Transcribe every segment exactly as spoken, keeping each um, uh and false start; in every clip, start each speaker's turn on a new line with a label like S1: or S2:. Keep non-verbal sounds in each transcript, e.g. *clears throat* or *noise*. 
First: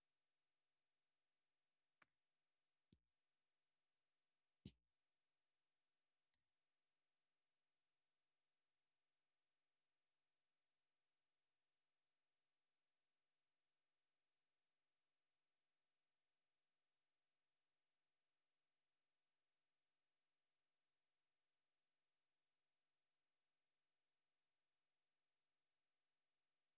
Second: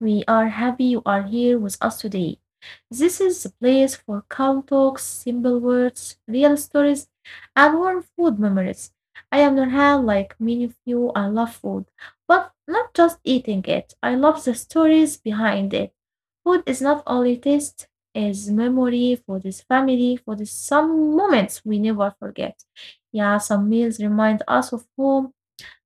S1: We are happy you are here with us today. This is the place for calm talks, simple words, real stories, and warm food memories. I am Nurhan. Like many of you, I love food, but not just eating it. I love the stories behind it. Food is not only taste, is memory for this family, for this some moments we never forget. Yeah, some meals remind us of home,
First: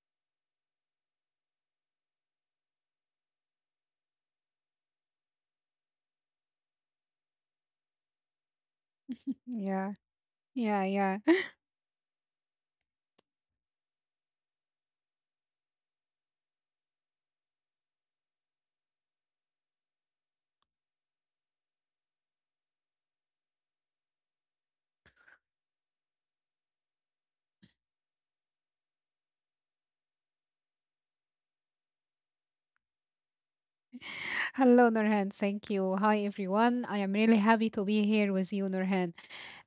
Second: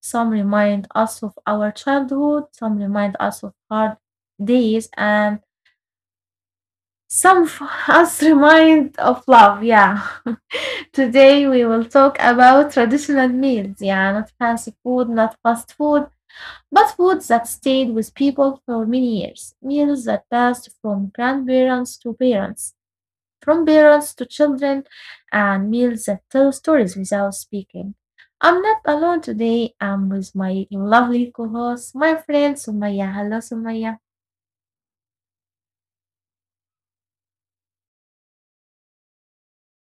S1: some remind us of our childhood, some remind us of hard days, and some of *laughs* us remind of love. Yeah.
S2: Yeah,
S1: *laughs*
S2: yeah, yeah.
S1: Today we
S2: *laughs*
S1: will talk about traditional meals. Yeah, not fancy food, not fast food, but foods that stayed with people for many years. Meals that passed from grandparents to parents, from parents to children, and meals that tell stories without speaking. I'm not alone today. I'm with my lovely co-host, my friend Sumaya. Hello, Sumaya.
S2: Hello, Nurhan. Thank you. Hi, everyone. I am really happy to be here with you, Nurhan.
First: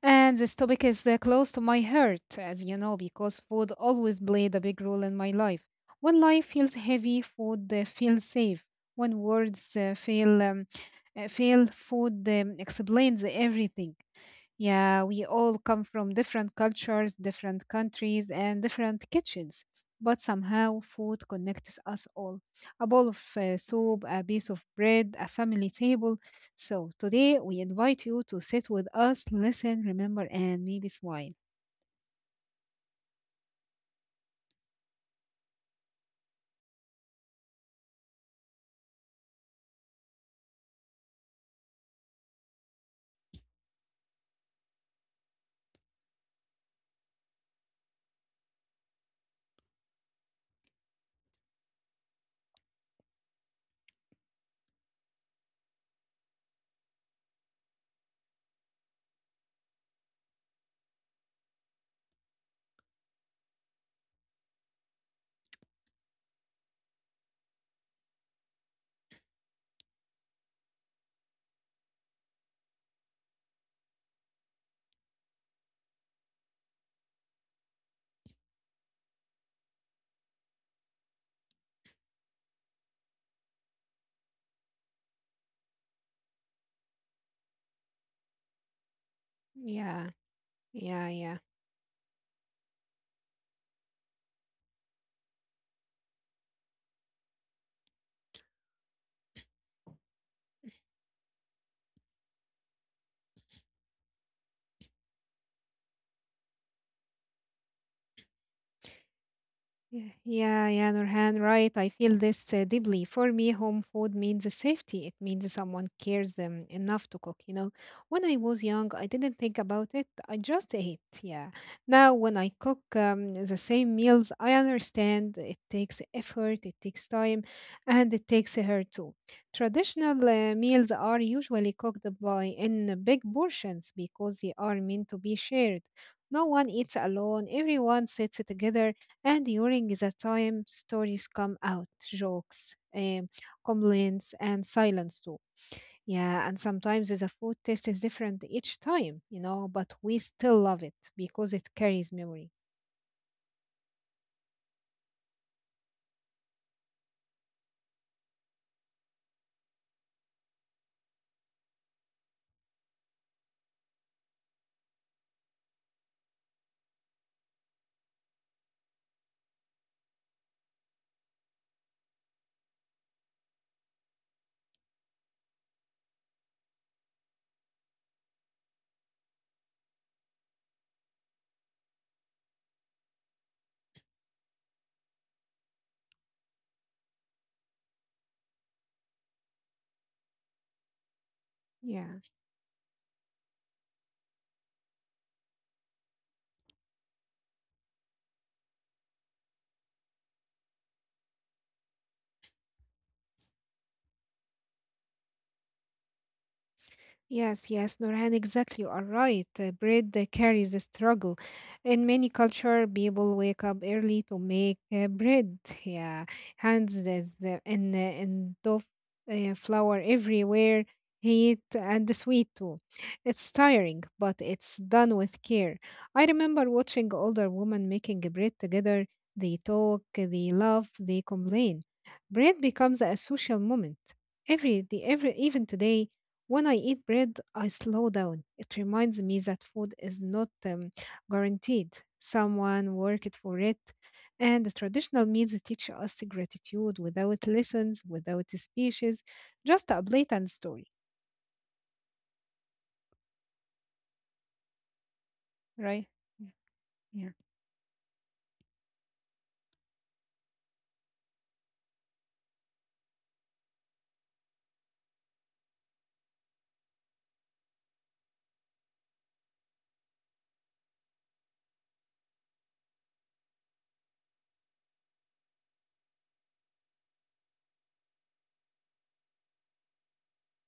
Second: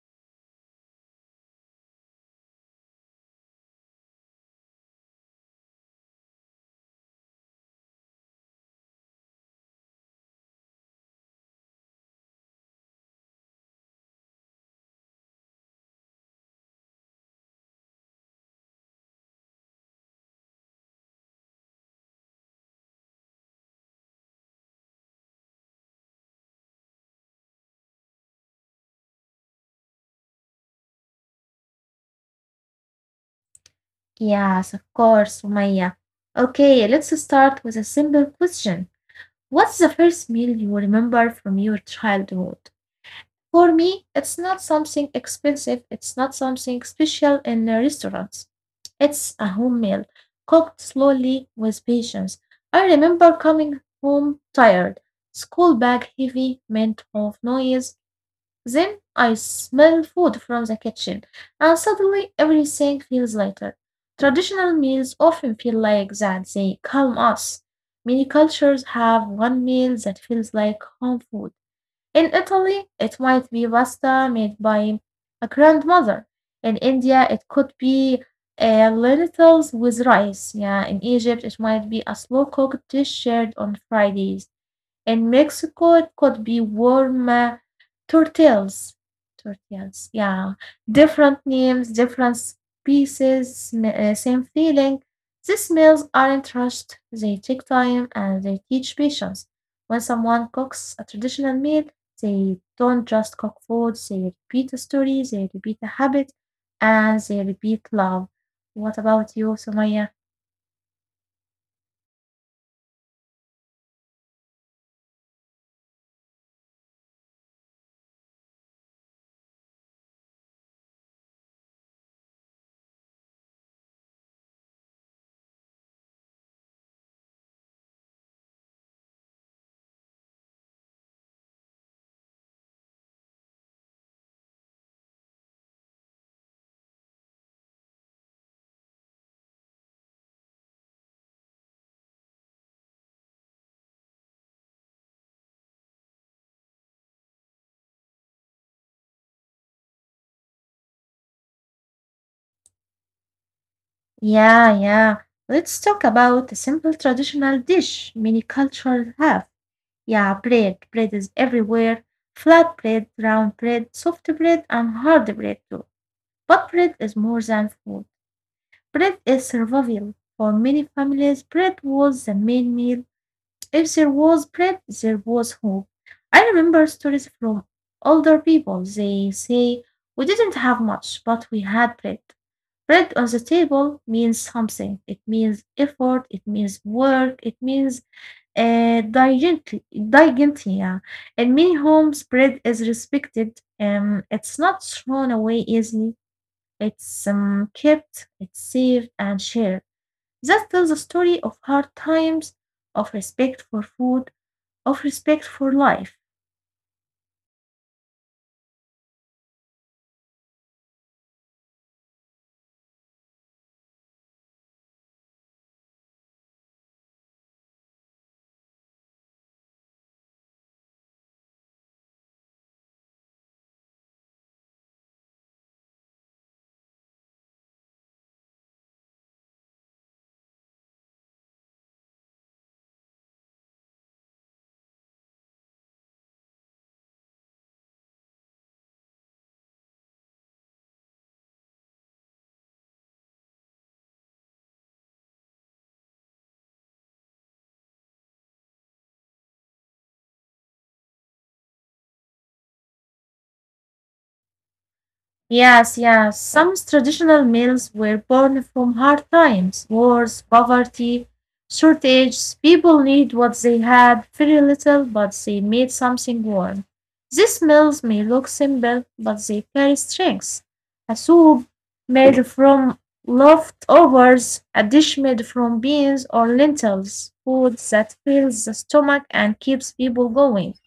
S2: And this topic is uh, close to my heart, as you know, because food always played a big role in my life. When life feels heavy, food uh, feels safe. When words uh, fail, um, uh, fail, food um, explains everything. Yeah, we all come from different cultures, different countries, and different kitchens. But somehow food connects us all. A bowl of uh, soup, a piece of bread, a family table, so today we invite you to sit with us, listen, remember, and maybe smile.
S1: Yes, of course, Sumaya. Okay, let's start with a simple question. What's the first meal you remember from your childhood? For me, it's not something expensive, it's not something special in the restaurants. It's a home meal, cooked slowly with patience. I remember coming home tired, school bag heavy, mint of noise. Then I smell food from the kitchen, and suddenly everything feels lighter. Traditional meals often feel like that, they calm us. Many cultures have one meal that feels like home food. In Italy, it might be pasta made by a grandmother. In India, it could be uh, lentils with rice. Yeah, in Egypt, it might be a slow cooked dish shared on Fridays. In Mexico, it could be warm uh, tortillas. Tortillas,
S2: Yeah.
S1: yeah.
S2: Yeah.
S1: Different
S2: Yeah.
S1: names, different pieces, sm- uh, same feeling. These meals aren't rushed, they take time and they teach patience. When someone cooks a traditional meal, they don't just cook food, they repeat a story, they repeat a habit, and they repeat love. What about you, Sumaya?
S2: Yeah, yeah, yeah, Nurhan, right. I feel this uh, deeply. For me, home food means safety. It means someone cares them enough to cook, you know. When I was young, I didn't think about it. I just ate, yeah. Now, when I cook um, the same meals, I understand it takes effort, it takes time, and it takes her too. Traditional uh, meals are usually cooked by in big portions because they are meant to be shared. No one eats alone. Everyone sits together, and during the time, stories come out, jokes, um, complaints, and silence too. Yeah, and sometimes the food taste is different each time, you know, but we still love it because it carries memory.
S1: Yeah, yeah. Let's talk about a simple traditional dish many cultures have. Yeah, bread. Bread is everywhere. Flat bread, round bread, soft bread, and hard bread too. But bread is more than food. Bread is survival. For many families, bread was the main meal. If there was bread, there was hope. I remember stories from older people. They say, "We didn't have much, but we had bread." Bread on the table means something. It means effort. It means work. It means uh, dignity. Dignity, yeah. In many homes,
S2: Yeah.
S1: bread is respected. Um, it's not thrown away easily. It's um, kept, it's saved, and shared. That tells a story of hard times, of respect for food, of respect for life.
S2: Yes, yes, Nurhan, exactly. You are right. Uh, Bread uh, carries a struggle. In many culture, people wake up early to make uh, bread. Yeah, hands is uh, and uh, and dough uh, flour everywhere, heat and sweet too. It's tiring, but it's done with care. I remember watching older women making bread together. They talk, they laugh, they complain. Bread becomes a social moment every day, every even today when I eat bread, I slow down. It reminds me that food is not um, guaranteed. Someone worked for it. And the traditional meals teach us gratitude without lessons, without speeches, just a blatant story,
S1: Yes,
S2: right?
S1: yes.
S2: Yeah.
S1: Some
S2: Yeah.
S1: traditional meals were born from hard times, wars, poverty, shortages. People need what they had, very little, but they made something warm. These meals may look simple, but they carry strengths. A soup made from leftovers, a dish made from beans or lentils, food that fills the stomach and keeps people going.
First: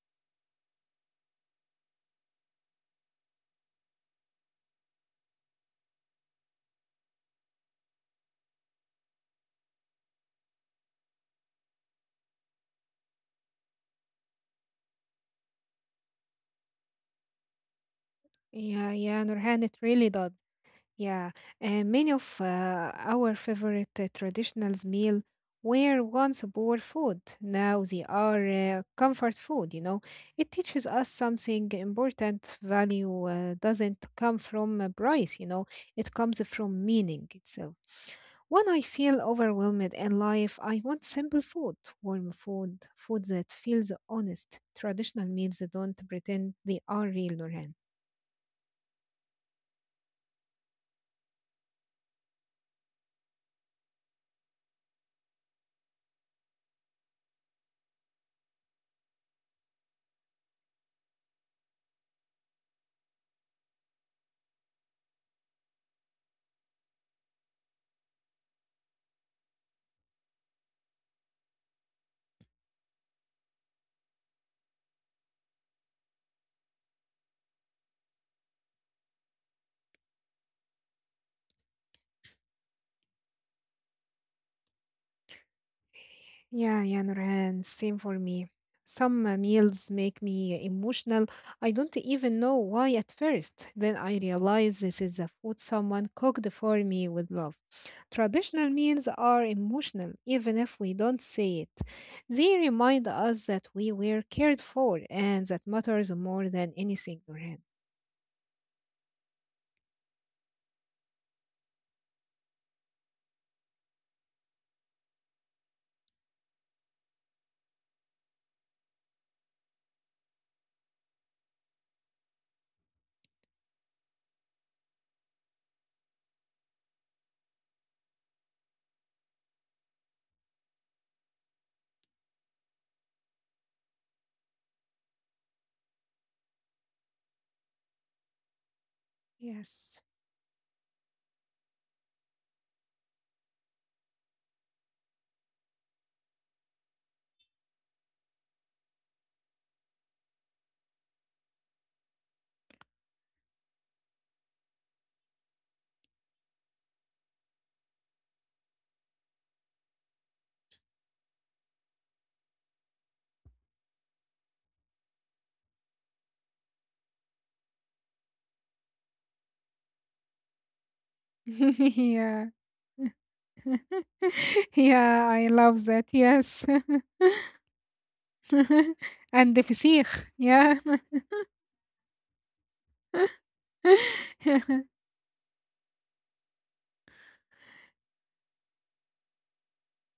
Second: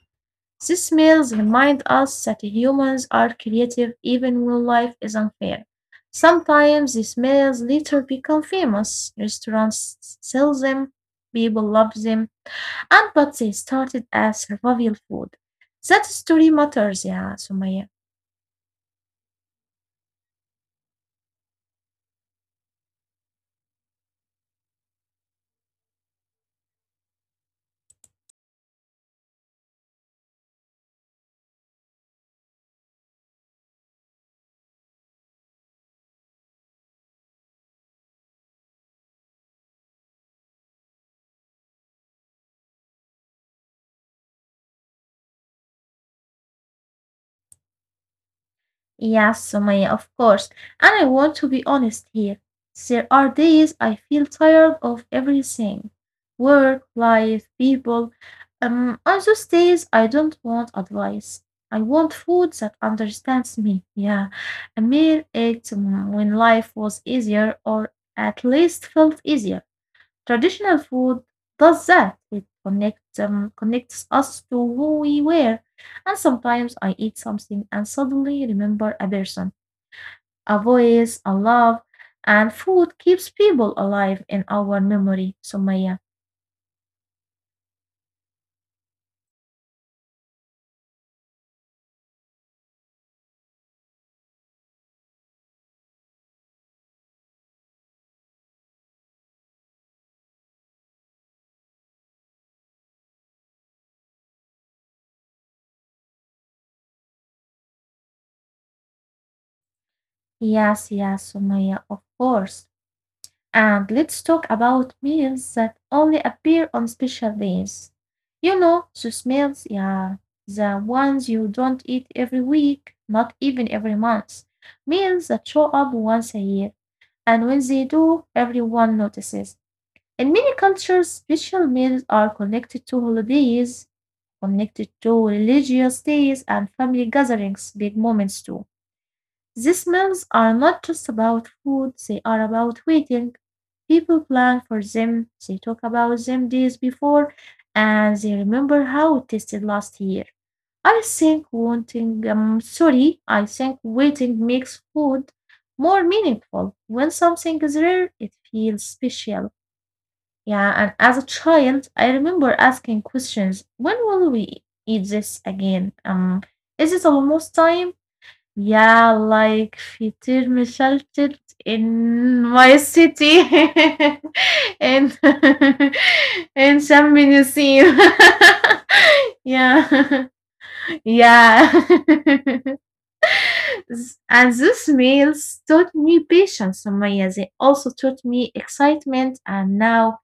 S1: These meals remind us that humans are creative even when life is unfair. Sometimes these meals later become famous. Restaurants sell them, people love them, and but they started as survival food. That story matters, yeah, Sumaya.
S2: Yeah, yeah, Nurhan, it really does. Yeah, and many of uh, our favorite uh, traditional meal were once poor food. Now they are uh, comfort food, you know. It teaches us something important. Value uh, doesn't come from a price, you know. It comes from meaning itself. When I feel overwhelmed in life, I want simple food, warm food, food that feels honest. Traditional meals don't pretend they are real, Noreen.
S1: Yes, Sumaya, of course. And I want to be honest here. There are days I feel tired of everything. Work, life, people. Um, on those days, I don't want advice. I want food that understands me. Yeah, a meal ate mm, when life was easier, or at least felt easier. Traditional food does that. It connects um, connects us to who we were. And sometimes I eat something and suddenly remember a person, a voice, a love, and food keeps people alive in our memory, Sumaya.
S2: Yeah, yeah, Nurhan, same for me. Some uh, meals make me emotional. I don't even know why at first. Then I realize this is a food someone cooked for me with love. Traditional meals are emotional, even if we don't say it. They remind us that we were cared for and that matters more than anything, Nurhan.
S1: Yes, yes, Sumaya, of course. And let's talk about meals that only appear on special days. You know, those meals, yeah, the ones you don't eat every week, not even every month. Meals that show up once a year, and when they do, everyone notices. In many cultures, special meals are connected to holidays, connected to religious days, and family gatherings, big moments too. These
S2: Yes.
S1: meals are not just about food, they are about waiting. People plan for them, they talk about them days before, and they remember how it tasted last year. I think wanting, um, sorry, I think waiting makes food more meaningful. When something is rare, it feels special. Yeah, and as a child, I remember asking questions. When will we eat this again? Um, is it almost time? Yeah, like Fitir Mishalchit
S2: *laughs*
S1: in
S2: Yeah.
S1: my city
S2: *laughs*
S1: *laughs* in
S2: Yeah, I love
S1: *laughs*
S2: that. Yes.
S1: in Sham
S2: *laughs*
S1: Yusin. *laughs*
S2: And the
S1: yeah.
S2: فسيخ.
S1: *laughs*
S2: Yeah.
S1: Yeah. *laughs* S- and these
S2: *laughs*
S1: meals taught me patience, Sumaya. They also taught me excitement, and now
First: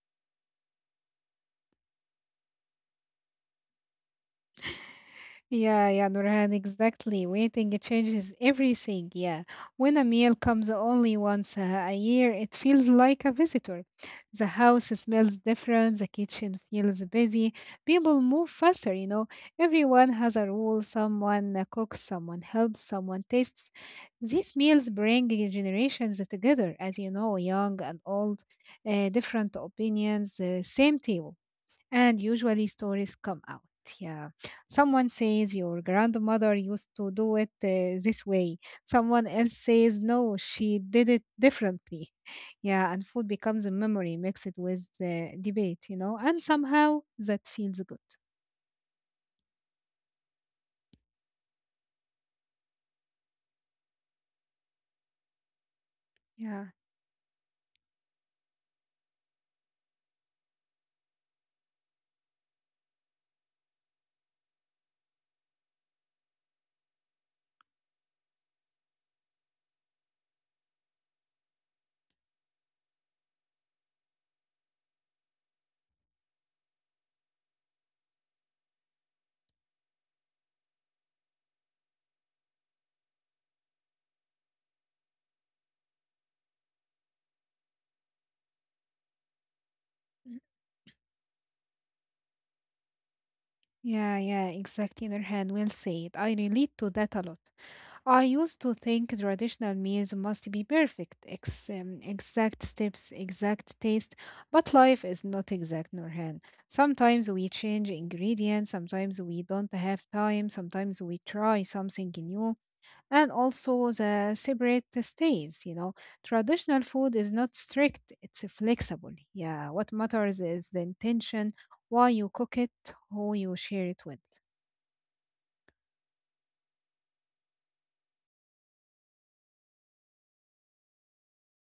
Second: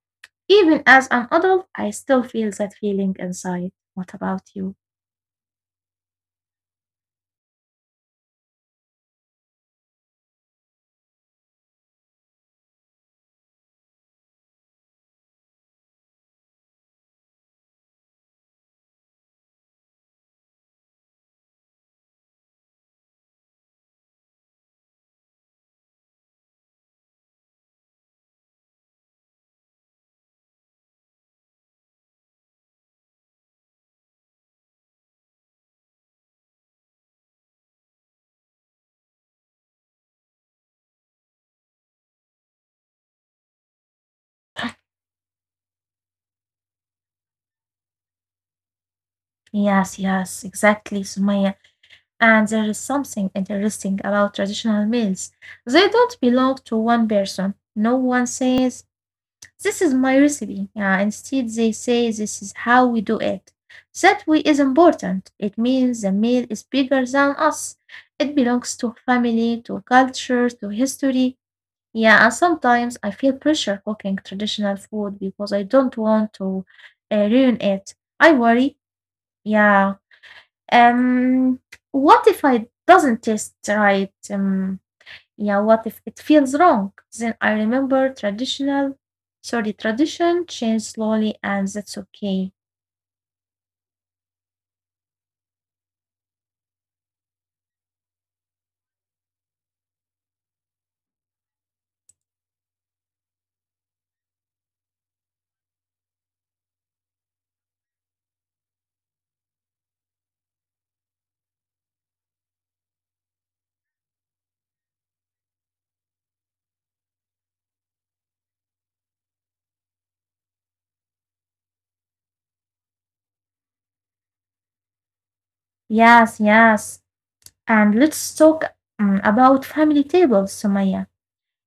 S1: even as an adult I still feel that feeling inside. What about you?
S2: Yeah, yeah, Nurhan, exactly. Waiting changes everything. Yeah. When a meal comes only once uh, a year, it feels like a visitor. The house smells different, the kitchen feels busy, people move faster, you know. Everyone has a role. Someone uh, cooks, someone helps, someone tastes. These meals bring generations together, as you know, young and old, uh, different opinions, uh, same table. And usually stories come out. Yeah. Someone says your grandmother used to do it uh, this way. Someone else says no, she did it differently. *laughs* Yeah. And food becomes a memory mixed with the debate, you know, and somehow that feels good.
S1: Yes, yes, exactly, Sumaya. And there is something interesting about traditional meals. They don't belong
S2: Yeah.
S1: to one person. No one says, "This is my recipe." Yeah, instead, they say, "This is how we do it." That way is important. It means the meal is bigger than us. It belongs to family, to culture, to history. Yeah, and sometimes I feel pressure cooking traditional food because I don't want to uh, ruin it. I worry, yeah, um, what if I doesn't taste right? Um, yeah, what if it feels wrong? Then I remember traditional, sorry, tradition change slowly, and that's okay.
S2: Yeah, yeah, exactly, Nurhan. Well said. I relate to that a lot. I used to think traditional meals must be perfect, ex um, exact steps, exact taste, but life is not exact, Nurhan. Sometimes we change ingredients, sometimes we don't have time, sometimes we try something new, and also the separate stays. You know traditional food is not strict, it's flexible. Yeah, what matters is the intention, why you cook it, who you share it with.
S1: Yes, yes. And let's talk um, about family tables, Sumaya.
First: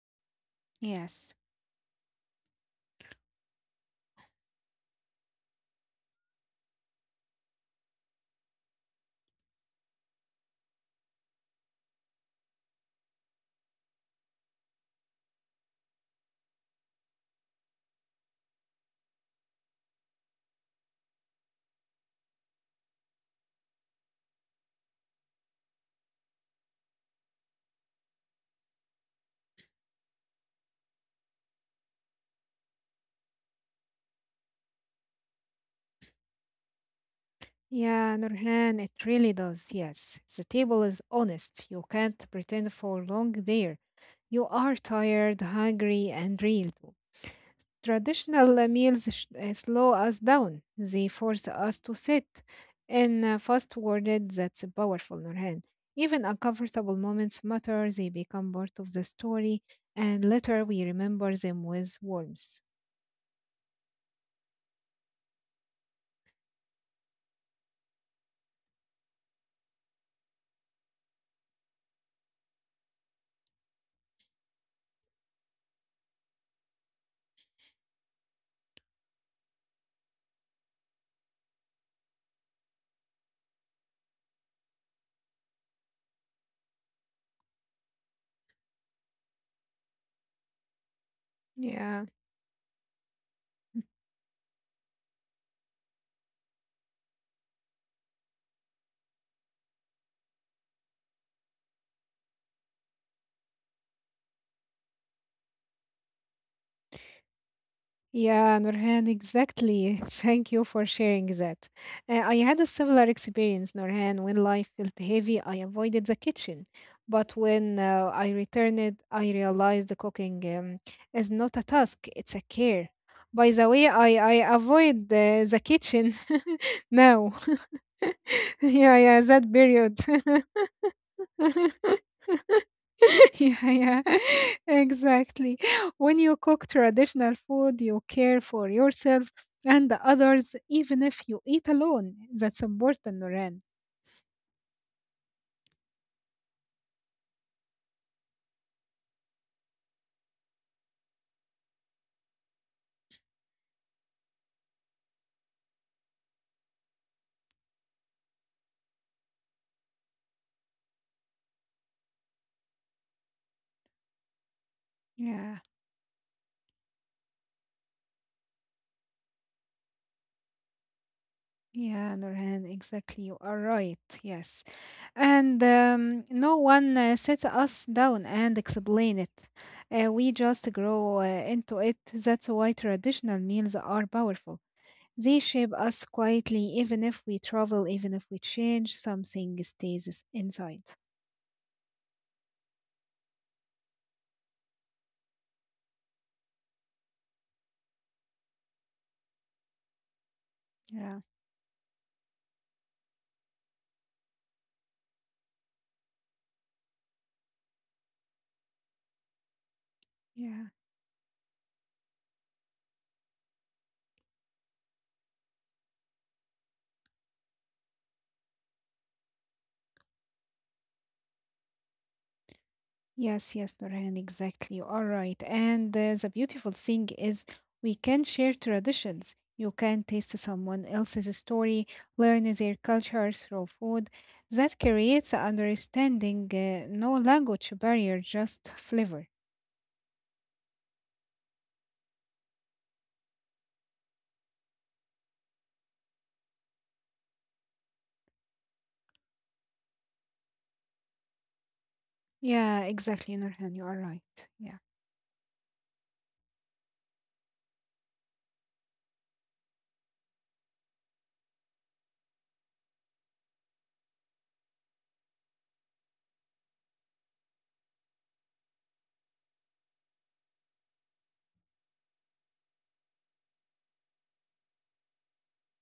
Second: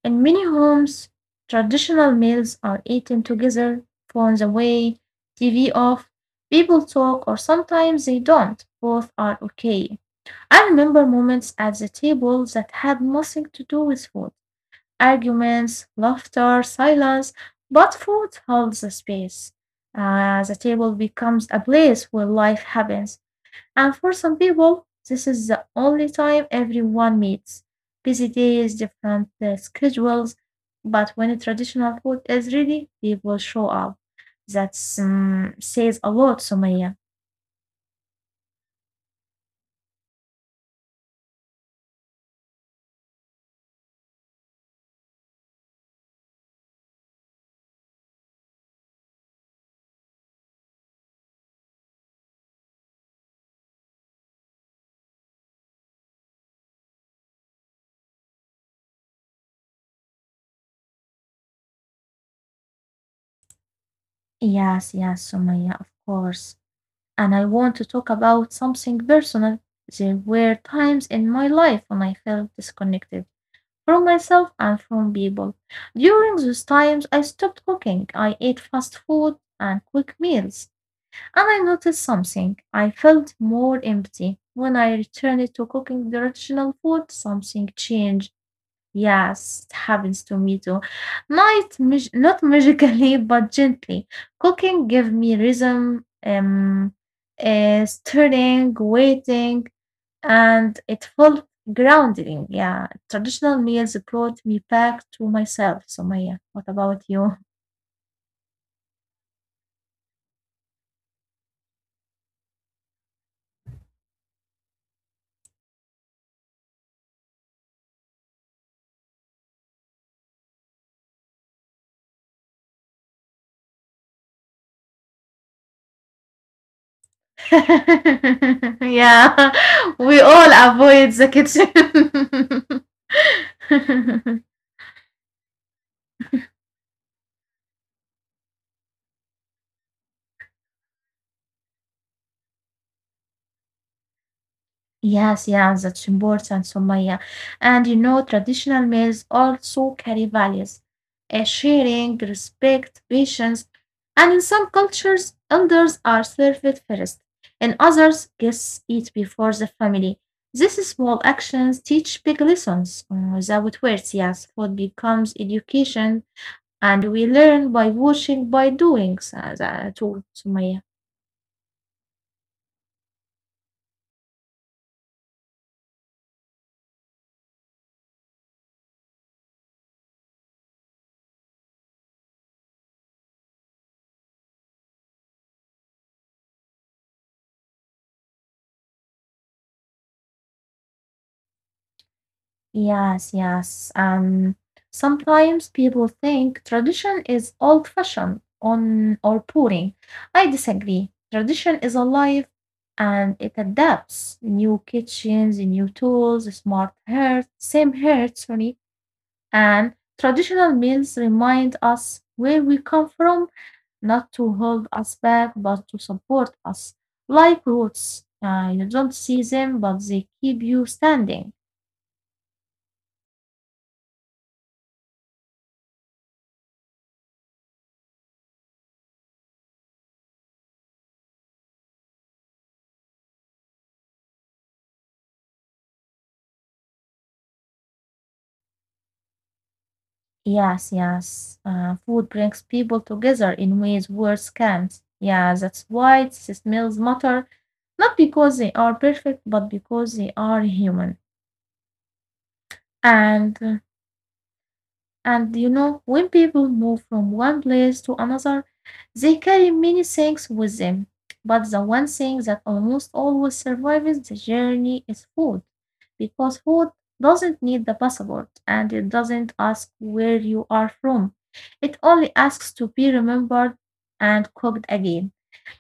S1: In many homes,
S2: Yes.
S1: traditional meals are eaten together, phones away, T V off. People talk, or sometimes they don't. Both are okay. I remember moments at the table that had nothing to do with food: arguments, laughter, silence, but food holds the space. Uh, the table becomes a place where life happens. And for some people, this is the only time everyone meets. Busy days, different uh, schedules, but when traditional food is ready, people show up. That um, says a lot, Sumaya.
S2: Yeah, Nurhan, it really does. Yes, the table is honest, you can't pretend for long there. You are tired, hungry, and real too. Traditional meals sh- uh, slow us down. They force us to sit. In a fast worded, that's powerful, Nurhan. Even uncomfortable moments matter. They become part of the story, and later we remember them with warmth.
S1: Yes, yes, Sumaya, of course. And I want to talk about something personal. There were times in my life when I felt disconnected from myself and from people. During those times, I stopped cooking. I ate fast food and quick meals. And I noticed something. I felt more empty. When I returned to cooking the traditional food, something changed. Yes, it happens to me too. Not
S2: Yeah.
S1: mag- not magically, *laughs* but gently. Cooking give me rhythm, um, uh, stirring, waiting, and it felt grounding. Yeah, traditional meals brought me back to myself. So Maya, what about you?
S2: Yeah, Nurhan, exactly. *laughs* Thank you for sharing that. Uh, I had a similar experience, Nurhan. When life felt heavy, I avoided the kitchen. But when uh, I returned, I realized the cooking um, is not a task, it's a care. By the way, I, I avoid uh, the kitchen *laughs* now.
S1: *laughs*
S2: *laughs* Yeah, yeah, that
S1: yeah,
S2: period.
S1: we all avoid the
S2: *laughs* *laughs* Yeah, yeah,
S1: kitchen. *laughs*
S2: *laughs* exactly. When you cook traditional food, you care for yourself and the others, even if you eat alone. That's important, Noran.
S1: Yes, yeah, that's important, Sumaya. And you know, traditional meals also carry values, uh, sharing, respect, patience, and in some cultures, elders are served first. In others, guests eat before the family. These small actions teach big lessons. Uh, Without words, yes, food becomes
S2: Yeah,
S1: education, and we learn by watching, by doing, uh, too, Sumaya.
S2: yeah, Noran, exactly. You are right. Yes. And um, no one uh, sits us down and explain it. Uh, we just grow uh, into it. That's why traditional meals are powerful. They shape us quietly, even if we travel, even if we change, something stays is- inside.
S1: Yes, yes. Um, sometimes people think tradition is old-fashioned on or boring. I disagree.
S2: Yeah,
S1: Tradition is alive and it adapts. New kitchens, new tools, smart hearth, same hearth, sorry, and
S2: yeah.
S1: traditional meals remind us where we come from, not to hold us back, but to support us. Like roots, uh, you don't see them, but they keep you standing.
S2: Yes, yes, Nurhan, exactly. You are right. And uh, the beautiful thing is we can share traditions. You can taste someone else's story, learn their culture through food. That creates a understanding, uh, no language barrier, just flavor.
S1: Yes, yes. Uh, food brings people together in ways words can't. Yeah, that's why it smells matter, not because they are perfect, but because they are human.
S2: Yeah, exactly,
S1: And
S2: Nurhan.
S1: uh,
S2: You are right. Yeah.
S1: and you know, when people move from one place to another, they carry many things with them. But the one thing that almost always survives the journey is food, because food doesn't need the passport and it doesn't ask where you are from. It only asks to be remembered and cooked again.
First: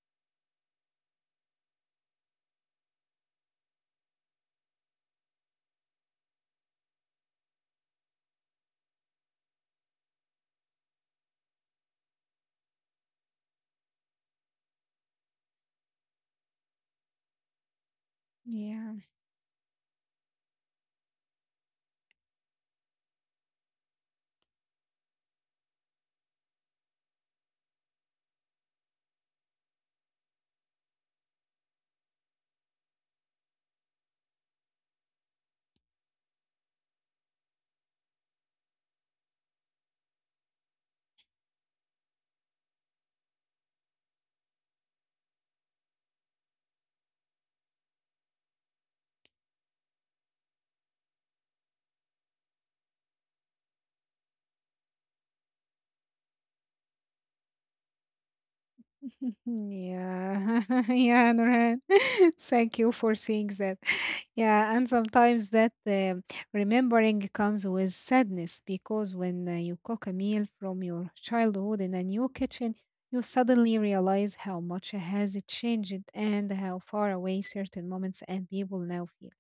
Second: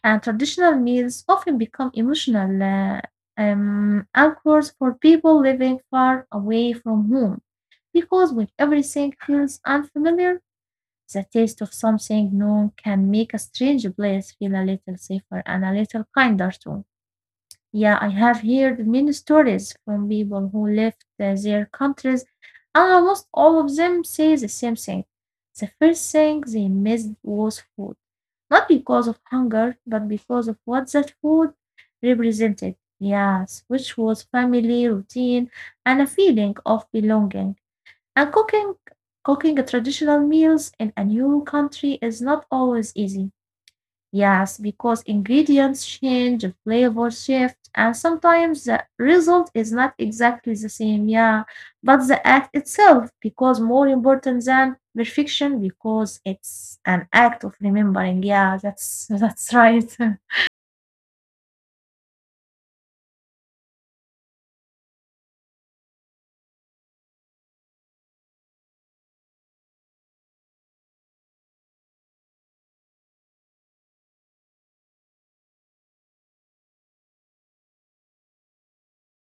S1: And traditional meals often become emotional uh, um, anchors for people living far away from home because when everything feels unfamiliar, the taste of something new can make a strange place feel a little safer and a little kinder too. Yeah, I have heard
S2: Yeah.
S1: many stories from people who left uh, their countries, and almost all of them say the same thing. The first thing they missed was food, not because of hunger, but because of what that food represented. Yes, which was family, routine, and a feeling of belonging. And cooking cooking traditional meals in a new country is not always easy. Yes, because ingredients change, flavors shift, and sometimes the result is not exactly the same, yeah. But the act itself becomes more important than perfection because it's an act of remembering. Yeah, that's *laughs*
S2: *laughs*
S1: that's right. *laughs*
S2: Yeah, *laughs* yeah, Nurhan. *laughs* Thank you for saying that. *laughs* Yeah, and sometimes that um remembering comes with sadness because when uh, you cook a meal from your childhood in a new kitchen, you suddenly realize how much has it changed and how far away certain moments and people now feel.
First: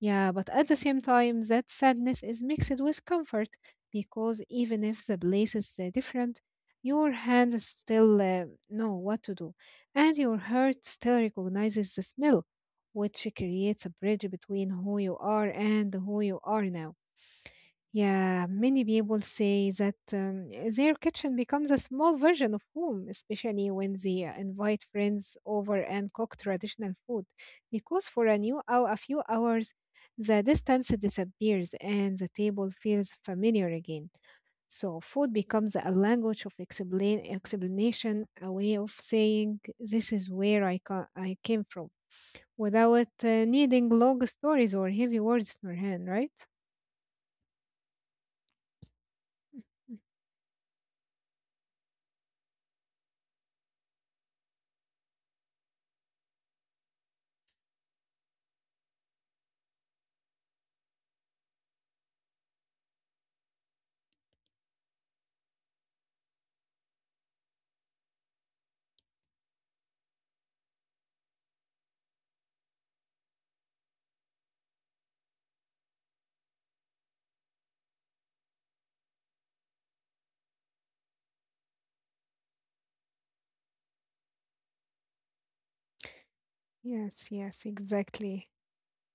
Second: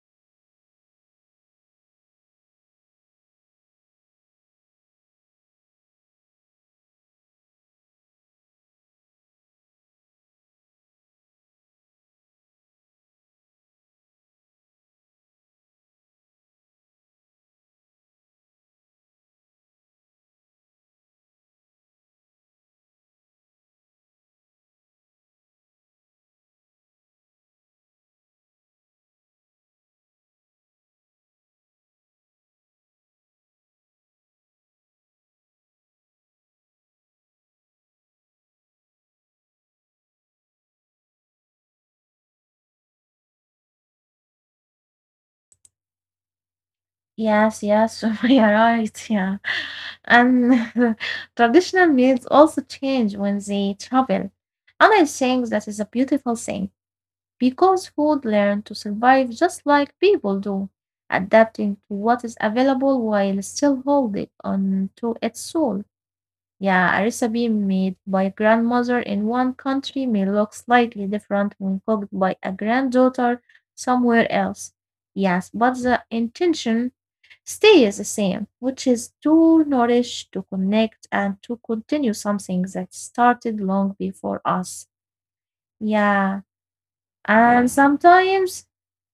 S2: Yeah, but at the same time, that sadness is mixed with comfort because even if the place is uh, different, your hands still uh, know what to do, and your heart still recognizes the smell, which creates a bridge between who you are and who you are now. Yeah, many people say that um, their kitchen becomes a small version of home, especially when they uh, invite friends over and cook traditional food. Because for a new hour, a few hours, the distance disappears and the table feels familiar again. So food becomes a language of explain explanation, a way of saying, "This is where I ca- I came from," without uh, needing long stories or heavy words, in her hand, right?
S1: yes, yes, *laughs* you're right, yeah.
S2: Mm.
S1: And *laughs* traditional meals also change when they travel. And I think that is a beautiful thing because food learn to survive just like people do, adapting to what is available while still holding on to its soul. Yeah, a recipe made by grandmother in one country may look slightly different when cooked by a granddaughter somewhere else. Yes, but the intention stay is the same, which is to nourish, to connect, and to continue something that started long before us. Yeah.
S2: Yes, yes,
S1: And
S2: exactly.
S1: sometimes,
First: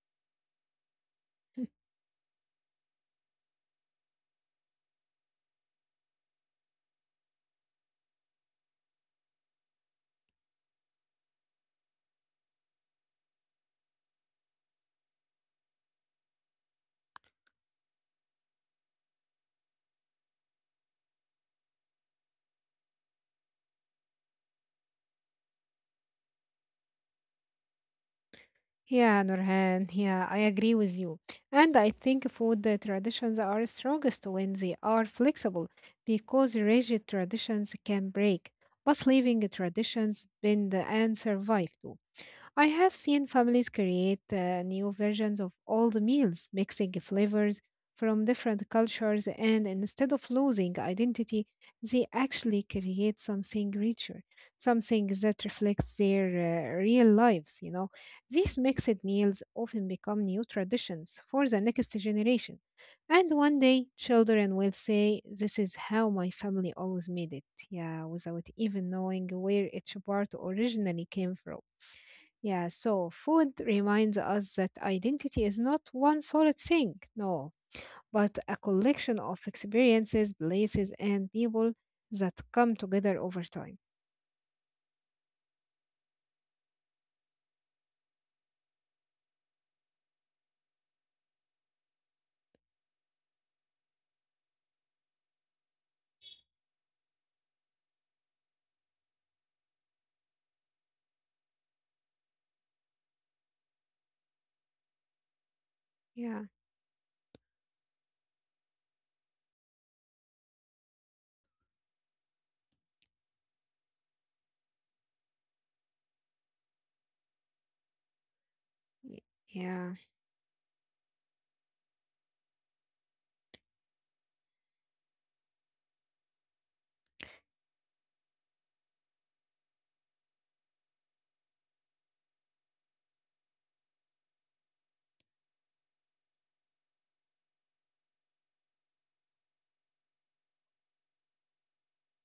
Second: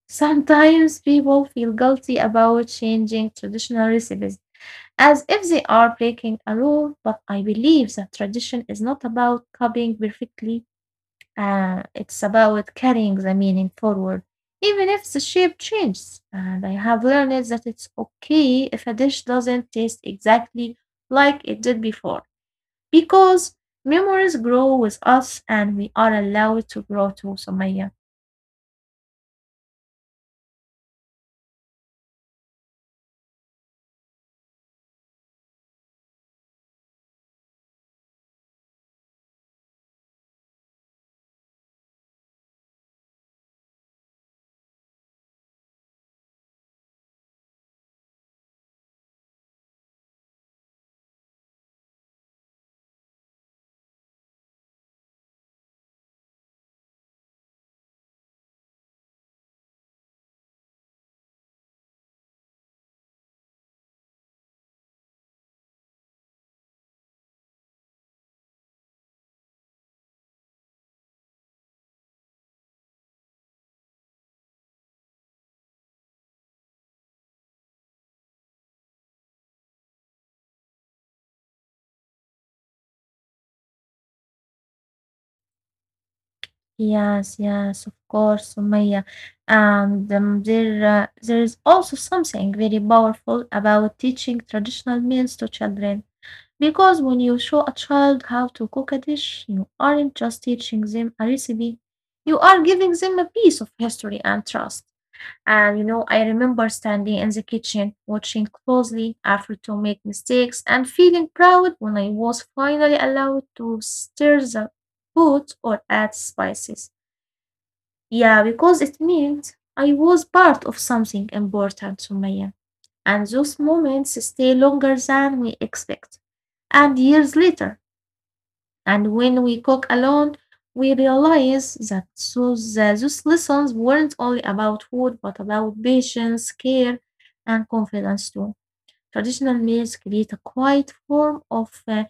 S1: sometimes people feel guilty about changing traditional recipes as if they are breaking a rule, but I believe that tradition is not about copying perfectly. Uh, it's about carrying the meaning forward, even if the shape changes. And I have learned that it's okay if a dish doesn't taste exactly like it did before, because memories grow with us and we are allowed to grow too, Sumaya.
S2: Yeah, Nurhan. Yeah, I agree with you. And I think food uh, traditions are strongest when they are flexible because rigid traditions can break, but living traditions bend and survive too. I have seen families create uh, new versions of old meals, mixing flavors from different cultures, and instead of losing identity, they actually create something richer, something that reflects their uh, real lives. You know, these mixed meals often become new traditions for the next generation, and one day children will say, "This is how my family always made it." Yeah, without even knowing where each part originally came from. Yeah, so food reminds us that identity is not one solid thing, no, but a collection of experiences, places, and people that come together over time.
S1: Yes, yes, of course, Sumaya. And um, there, uh, there is also something very powerful about teaching traditional meals to children. Because when you show a child how to cook a dish, you aren't just teaching them a recipe, you are giving them a piece of history and trust. And you
S2: Yeah,
S1: know, I remember standing in the kitchen, watching closely, afraid to make mistakes, and feeling proud when I was finally allowed to stir the food or add spices. Yeah, because it
S2: y-
S1: means
S2: yeah,
S1: I was part of something important, Sumaya. And those moments stay longer than we expect. And years later, and when we cook alone, we realize that those, uh, those lessons weren't only about food, but about patience, care, and confidence too. Traditional meals create a quiet form of uh,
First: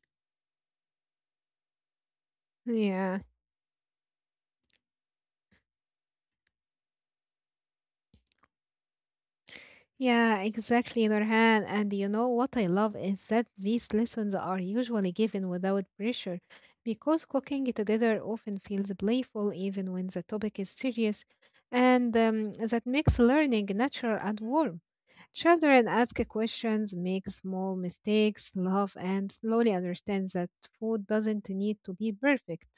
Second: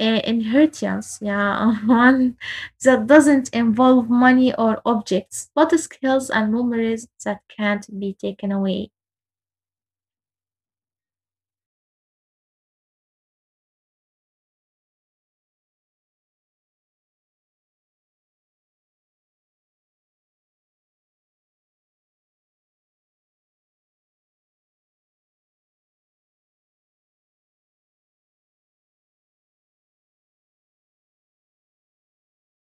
S1: uh, inheritance, yeah, *laughs* one that
S2: yeah,
S1: doesn't involve money or objects, but skills and memories that can't be taken away.
S2: yeah, exactly, Nurhan. And you know what I love is that these lessons are usually given without pressure because cooking together often feels playful, even when the topic is serious, and um, that makes learning natural and warm. Children ask questions, make small mistakes, laugh, and slowly understand that food doesn't need to be perfect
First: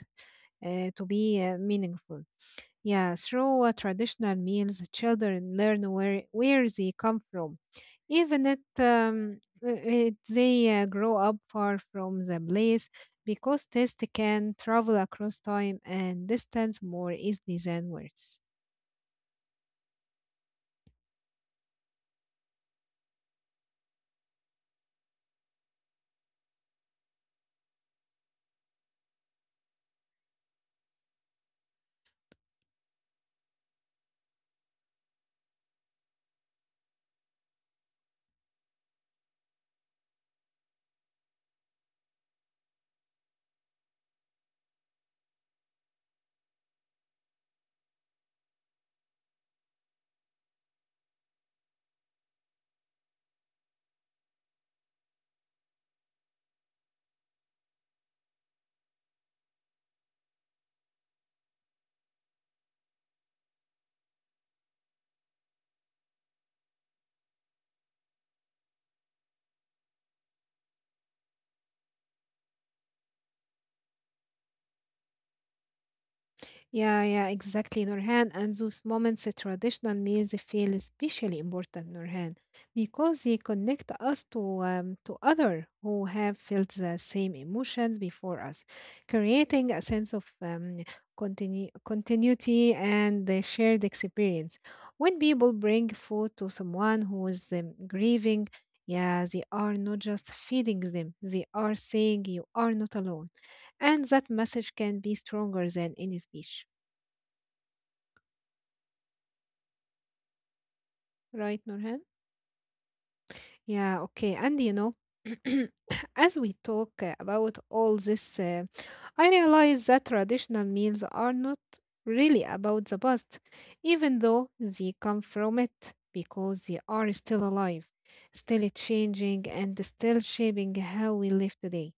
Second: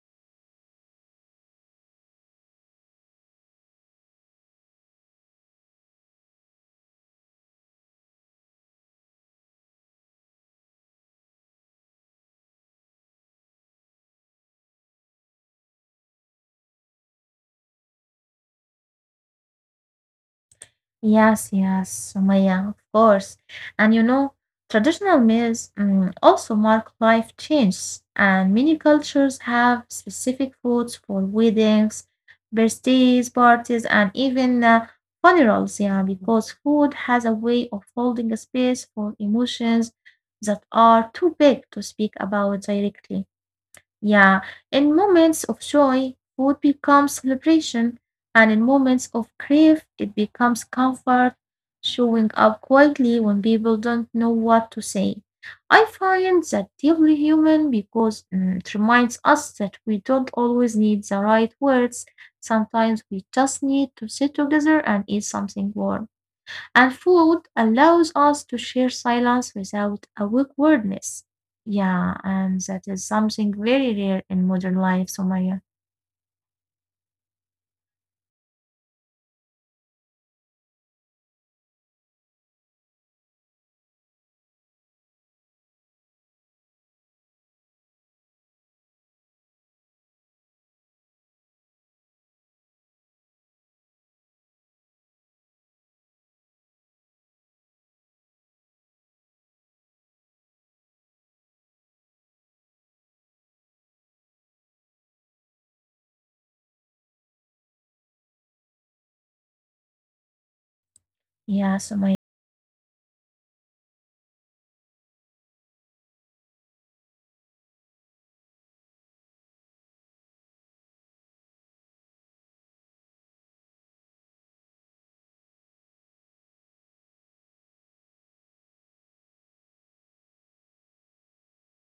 S2: uh, to be uh, meaningful. Yeah, through uh, traditional meals, children learn where, where they come from, even if um, uh, it, they uh, grow up far from the place, because taste can travel across time and distance more easily than words.
S1: Yes, yes, Sumaya, of course. And you know, traditional meals mm, also mark life changes, and many cultures have specific foods for weddings, birthdays, parties, and even uh, funerals. Yeah, because food has a way of holding a space for emotions that are too big to speak about directly. Yeah, in moments of joy, food becomes celebration, and in moments of grief, it becomes comfort, showing up quietly when people don't know what to say. I find that deeply human because mm, it reminds us that we don't always need the right words. Sometimes we just need to sit together and eat something warm. And food allows us to share silence without awkwardness. Yeah, and that is something very rare in modern life, Somaya.
S2: Yeah, yeah, exactly, Nurhan. And those moments, uh, traditional meals feel especially important, Nurhan, because they connect us to um, to other who have felt the same emotions before us, creating a sense of um, continu- continuity and the shared experience. When people bring food to someone who is um, grieving, yeah, they are not just feeding them; they are saying, "You are not alone." And that message can be stronger than any speech. Right,
S1: Yeah,
S2: Nurhan?
S1: Somaya.
S2: Yeah, okay. And you know, *clears throat* as we talk uh, about all this, uh, I realize that traditional meals are not really about the past, even though they come from it, because they are still alive, still changing, and still shaping how we live today.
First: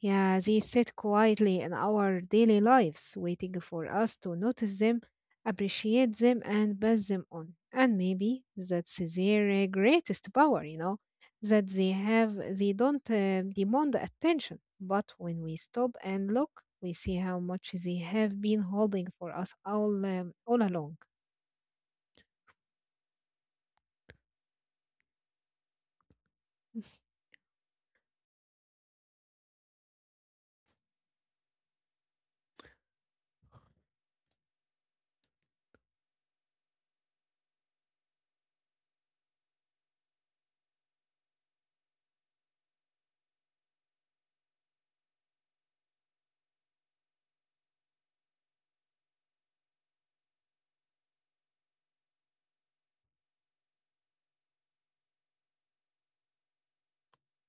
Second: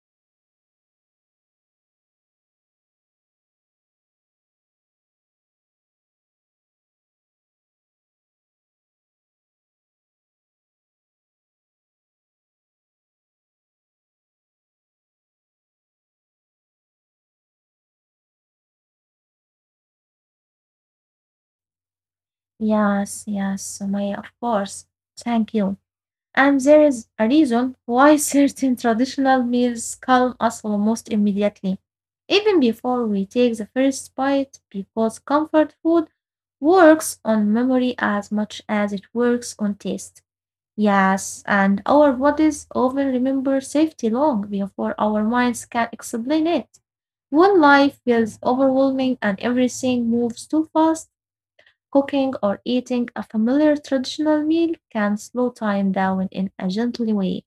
S2: Yeah, they sit quietly in our daily lives, waiting for us to notice them, appreciate them, and pass them on. And maybe that's their uh, greatest power, you know, that they have, they don't uh, demand attention. But when we stop and look, we see how much they have been holding for us all, um, all along.
S1: Yes, yes, Somaya, of course. Thank you. And there is a reason why *laughs* certain traditional meals calm us almost immediately, even before we take the first bite, because comfort food works on memory as much as it works on taste. Yes, and our bodies often remember safety long before our minds can explain it. When life feels overwhelming and everything moves too fast, cooking or eating a familiar traditional meal can slow time down in a gentle way.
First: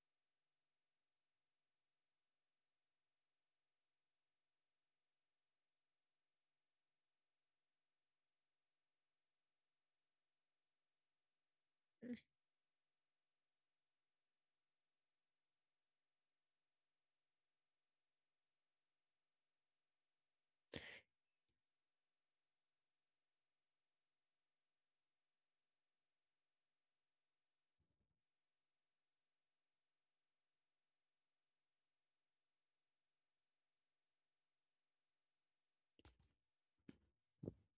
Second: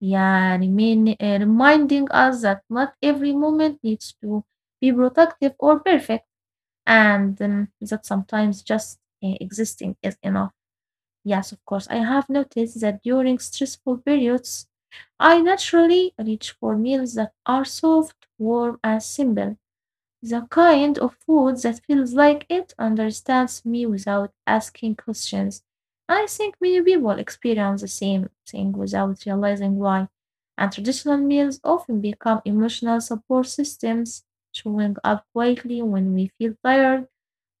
S1: Yeah, and I mean, uh, reminding us that not every moment needs to be productive or perfect, and um, that sometimes just uh, existing is enough. Yes, of course. I have noticed that during stressful periods, I naturally reach for meals that are soft, warm, and simple. The kind of food that feels like it understands me without asking questions. I think many people experience the same thing without realizing why. And traditional meals often become emotional support systems, showing up quietly when we feel tired,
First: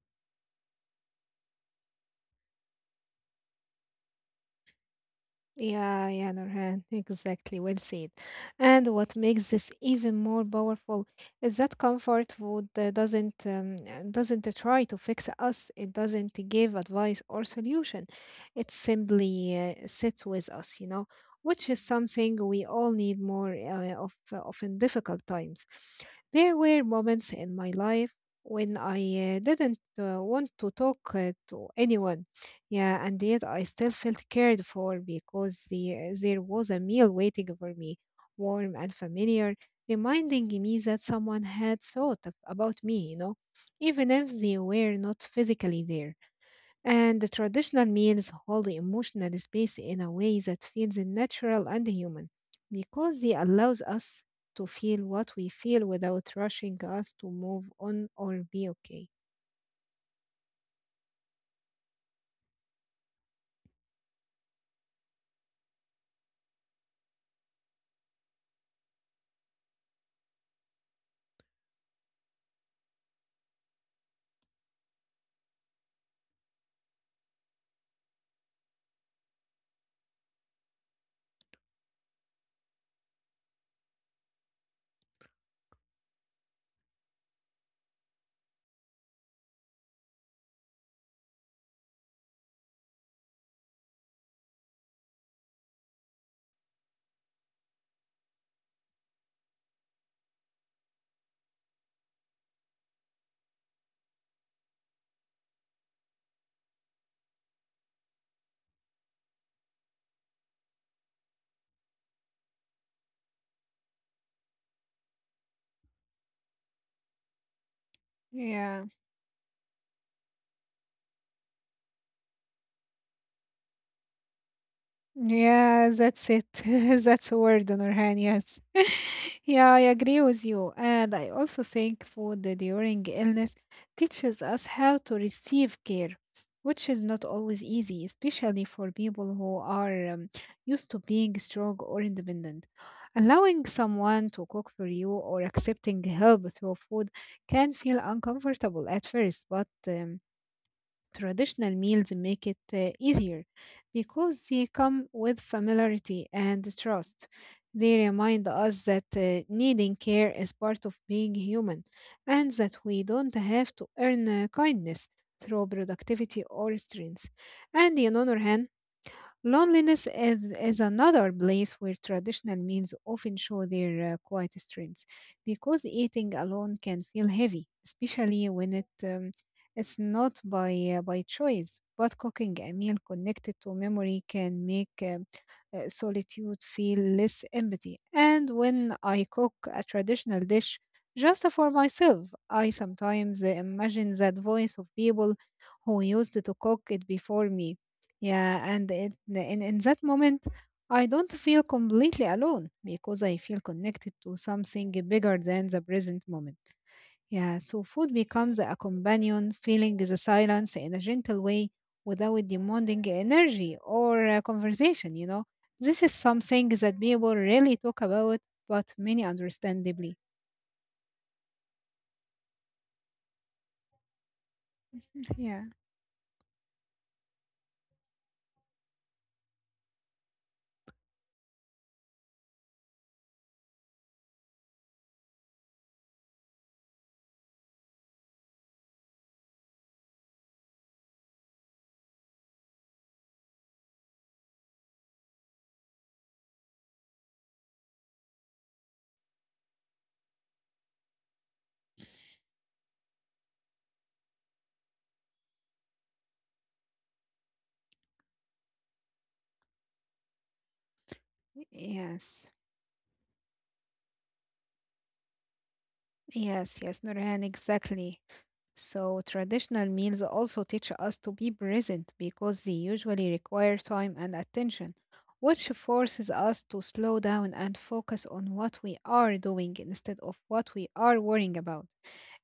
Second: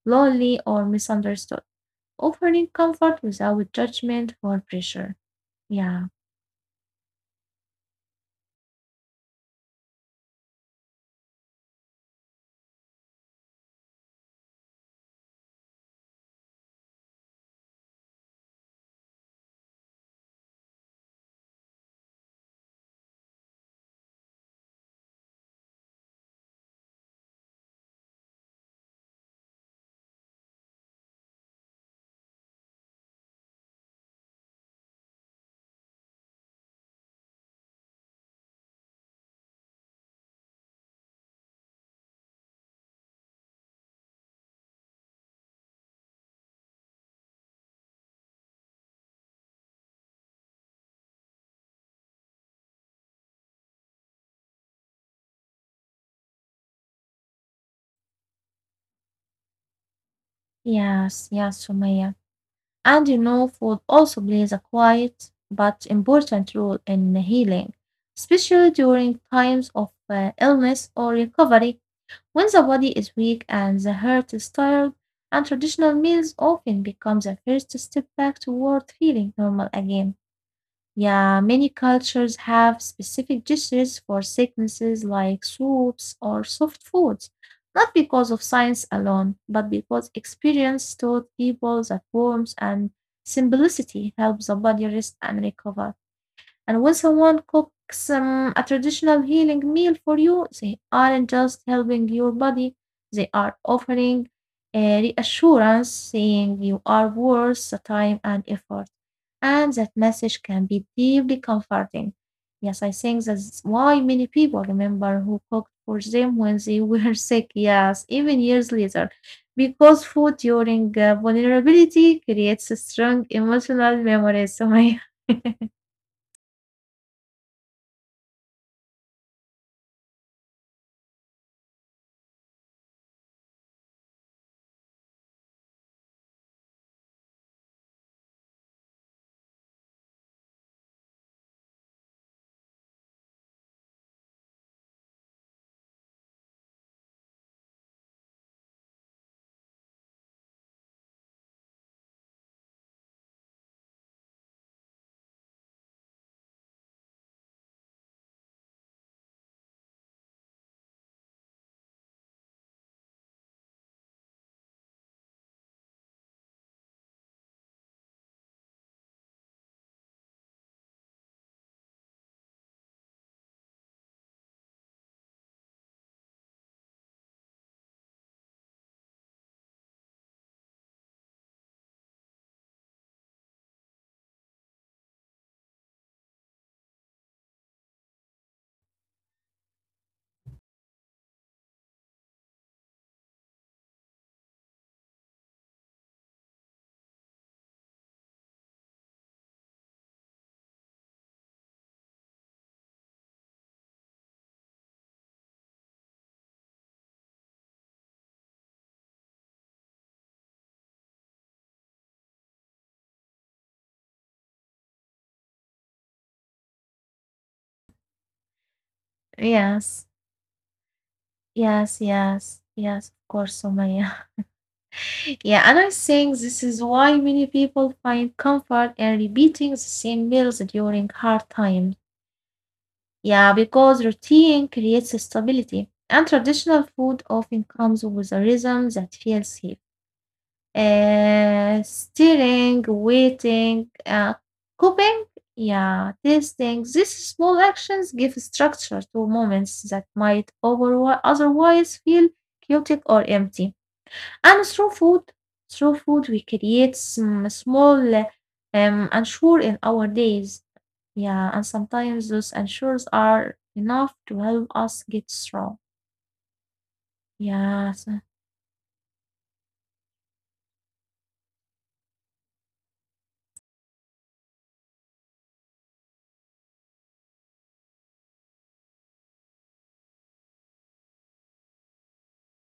S1: lonely, or misunderstood, offering comfort without judgment or pressure. Yeah.
S2: Yeah, yeah, Nurhan, *laughs* exactly. Well said. And what makes this even more powerful is that comfort food uh, doesn't um, uh, doesn't try to fix us. It doesn't give advice or solution. It simply uh, sits with us, you know, which is something we all need more uh, of uh, of in difficult times. There were moments in my life when I uh, didn't uh, want to talk uh, to anyone, yeah, and yet I still felt cared for because the, there was a meal waiting for me, warm and familiar, reminding me that someone had thought ab- about me, you know, even if they were not physically there. And the traditional meals hold emotional space in a way that feels natural and human, because they allows us to feel what we feel without rushing us to move on or be okay.
S1: Yes, yes, Sumaya. And you know, food also plays a quiet but important role in healing, especially during times of uh, illness or recovery. When the body is weak and the heart is tired, and traditional meals often becomes a first step back toward feeling normal again. Yeah, many cultures have specific dishes for sicknesses like soups or soft foods, not because of science alone, but because experience taught people that warmth and simplicity helps the body rest and recover. And when someone cooks um, a traditional healing meal for you, they aren't just helping your body, they are offering a reassurance saying you are worth the time and effort, and that message can be deeply comforting. Yes, I think that's why many people remember who cooked for them when they were *laughs* sick, yes, even years later,
S2: Yeah.
S1: because food during uh, vulnerability creates a strong emotional memories, Sumaya. *laughs*
S2: Yeah, that's it. *laughs* That's a word, Nurhan. Yes. *laughs* Yeah, I agree with you. And I also think food during illness teaches us how to receive care, which is not always easy, especially for people who are um, used to being strong or independent. Allowing someone to cook for you or accepting help through food can feel uncomfortable at first, but um, traditional meals make it uh, easier because they come with familiarity and trust. They remind us that uh, needing care is part of being human and that we don't have to earn uh, kindness through productivity or strength. And on other hand, Loneliness is, is another place where traditional meals often show their uh, quiet strengths because eating alone can feel heavy, especially when it um, it's not by uh, by choice. But cooking a meal connected to memory can make um, uh, solitude feel less empty. And when I cook a traditional dish just for myself, I sometimes uh, imagine that voice of people who used to cook it before me, yeah, and it, in, in that moment, I don't feel completely alone because I feel connected to something bigger than the present moment. Yeah, so food becomes a companion, filling the silence in a gentle way without demanding energy or uh, conversation, you know. This is something that people really talk about, but many
S1: Yes,
S2: understandably.
S1: yes, yes, yes, of course, Sumaya. *laughs* Yeah, and
S2: Yeah,
S1: I think this is why many people find comfort in repeating the same meals during hard times. Yeah, because routine creates stability, and traditional food often comes with a rhythm that feels safe. Uh, stirring, waiting, uh, cooking, yeah, tasting. These small actions give structure to moments that might overwi- otherwise feel chaotic or empty. And through food, through food, we create some small, um, unsure in our days. Yeah, and sometimes those
S2: yes,
S1: ensures are enough to help us get through.
S2: yes, yes, Nurhan,
S1: Yes,
S2: exactly. So, traditional meals also teach us to be present because they usually require time and attention, which forces us to slow down and focus on what we are doing instead of what we are worrying about.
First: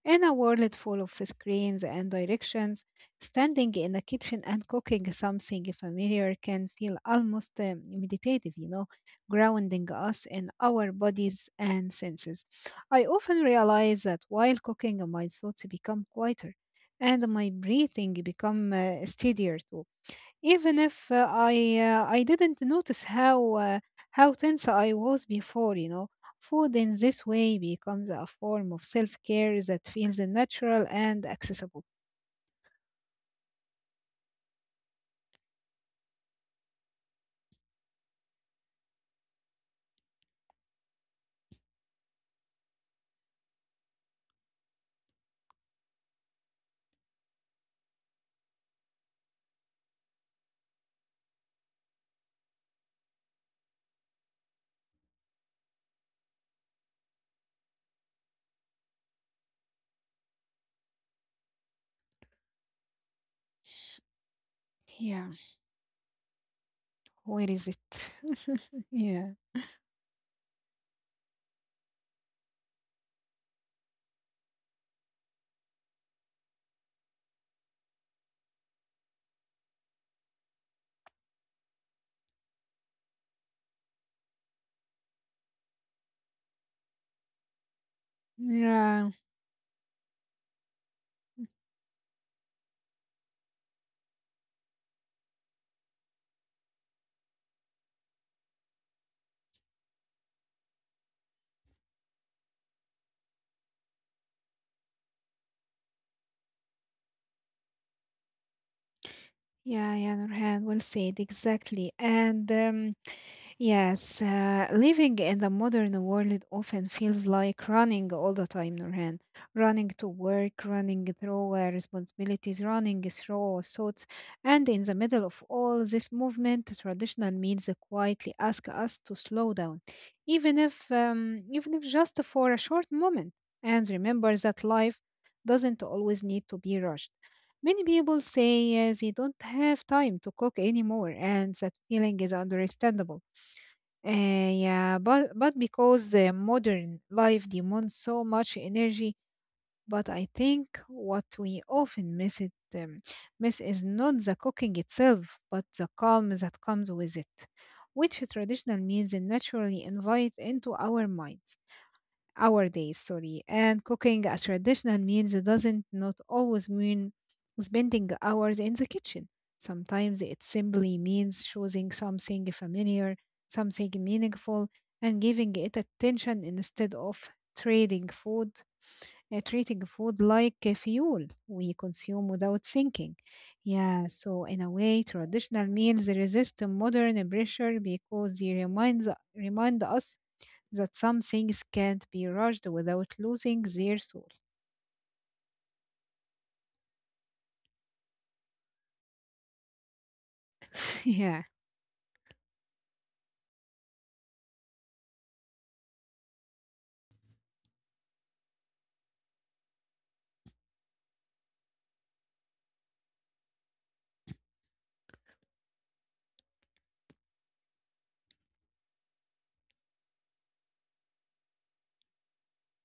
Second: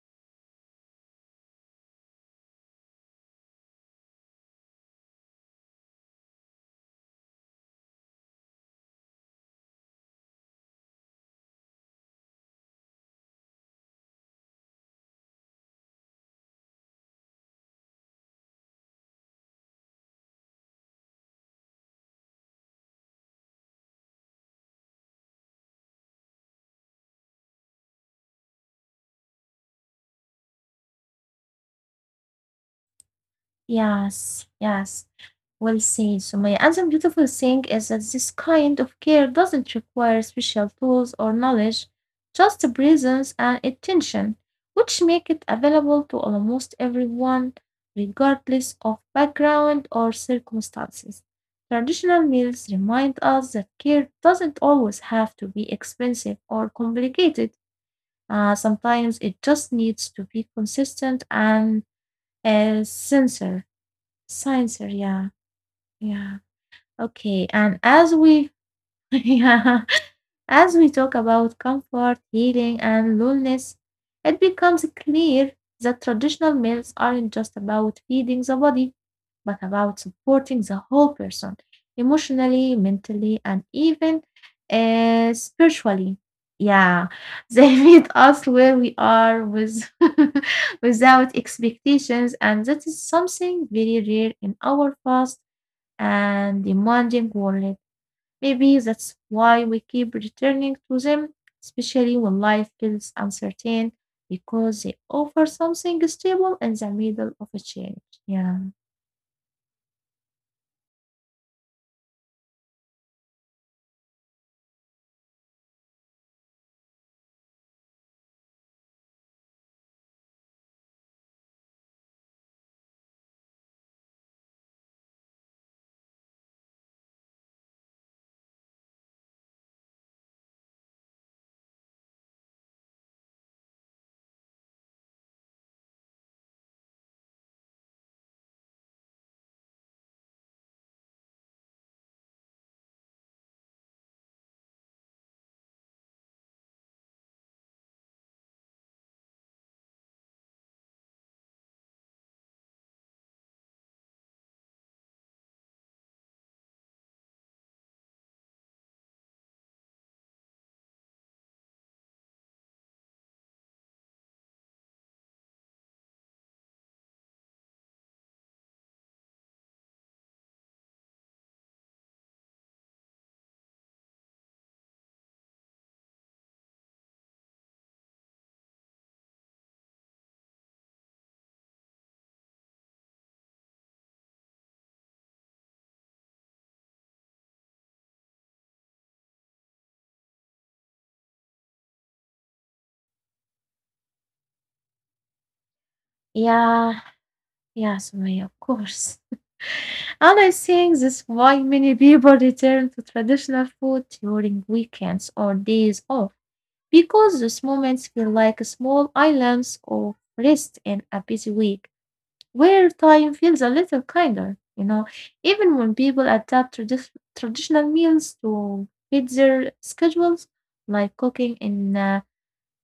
S2: In a world full of screens and directions, standing in a kitchen and cooking something familiar can feel almost um, meditative, you know, grounding us in our bodies and senses. I often realize that while cooking, my thoughts become quieter and my breathing become uh, steadier too, even if uh, I uh, I didn't notice how uh, how tense I was before, you know, food in this way becomes a form of self-care that feels natural and accessible.
S1: yes, yes. Well said, Sumaya. And the beautiful thing is that this kind of care doesn't require special tools or knowledge, just the presence and attention, which make it available to almost everyone, regardless of background or circumstances. Traditional meals remind us that care doesn't always have to be expensive or complicated. Uh, sometimes it just needs to be consistent and a sensor. Sensor,
S2: Yeah,
S1: yeah, yeah. Okay,
S2: where is
S1: and
S2: it?
S1: as we,
S2: *laughs*
S1: *laughs*
S2: Yeah,
S1: yeah, as we talk about comfort, healing, and loneliness, it becomes clear that traditional meals aren't just about feeding the body, but about supporting the whole person emotionally, mentally, and even uh, spiritually. Yeah, *laughs* they meet us where we
S2: yeah.
S1: are with *laughs* without expectations, and that is something very rare in our fast and demanding world. Maybe that's why we keep returning to them, especially when life feels uncertain, because they offer something stable in the middle of a change. Yeah,
S2: Yeah, yeah, Nurhan, well said, exactly. And um, yes, uh, living in the modern world often feels like running all the time, Nurhan. Running to work, running through uh, responsibilities, running through thoughts. And in the middle of all this movement, traditional means quietly ask us to slow down, even if, um, even if just for a short moment. And remember that life doesn't always need to be rushed. Many people say uh, they don't have time to cook anymore, and that feeling is understandable, uh, yeah, but but because uh, modern life demands so much energy, but I think what we often miss it um, miss is not the cooking itself, but the calm that comes with it, which traditional meals naturally invite into our minds, our days, sorry. And cooking a traditional means doesn't not always mean spending hours in the kitchen. Sometimes it simply means choosing something familiar, something meaningful, and giving it attention instead of trading food, uh, treating food like a fuel we consume without thinking. Yeah, so in a way, traditional meals resist modern pressure because they reminds, remind us that some things can't be rushed without losing their soul.
S1: yeah, yeah, Sumaya, of course. And I think
S2: *laughs*
S1: that's
S2: Yeah,
S1: why many people return to traditional food during weekends or days off, because those moments feel like small islands of rest in a busy week, where time feels a little kinder, you know, even when people adapt tradi- traditional meals to fit their schedules, like cooking in uh,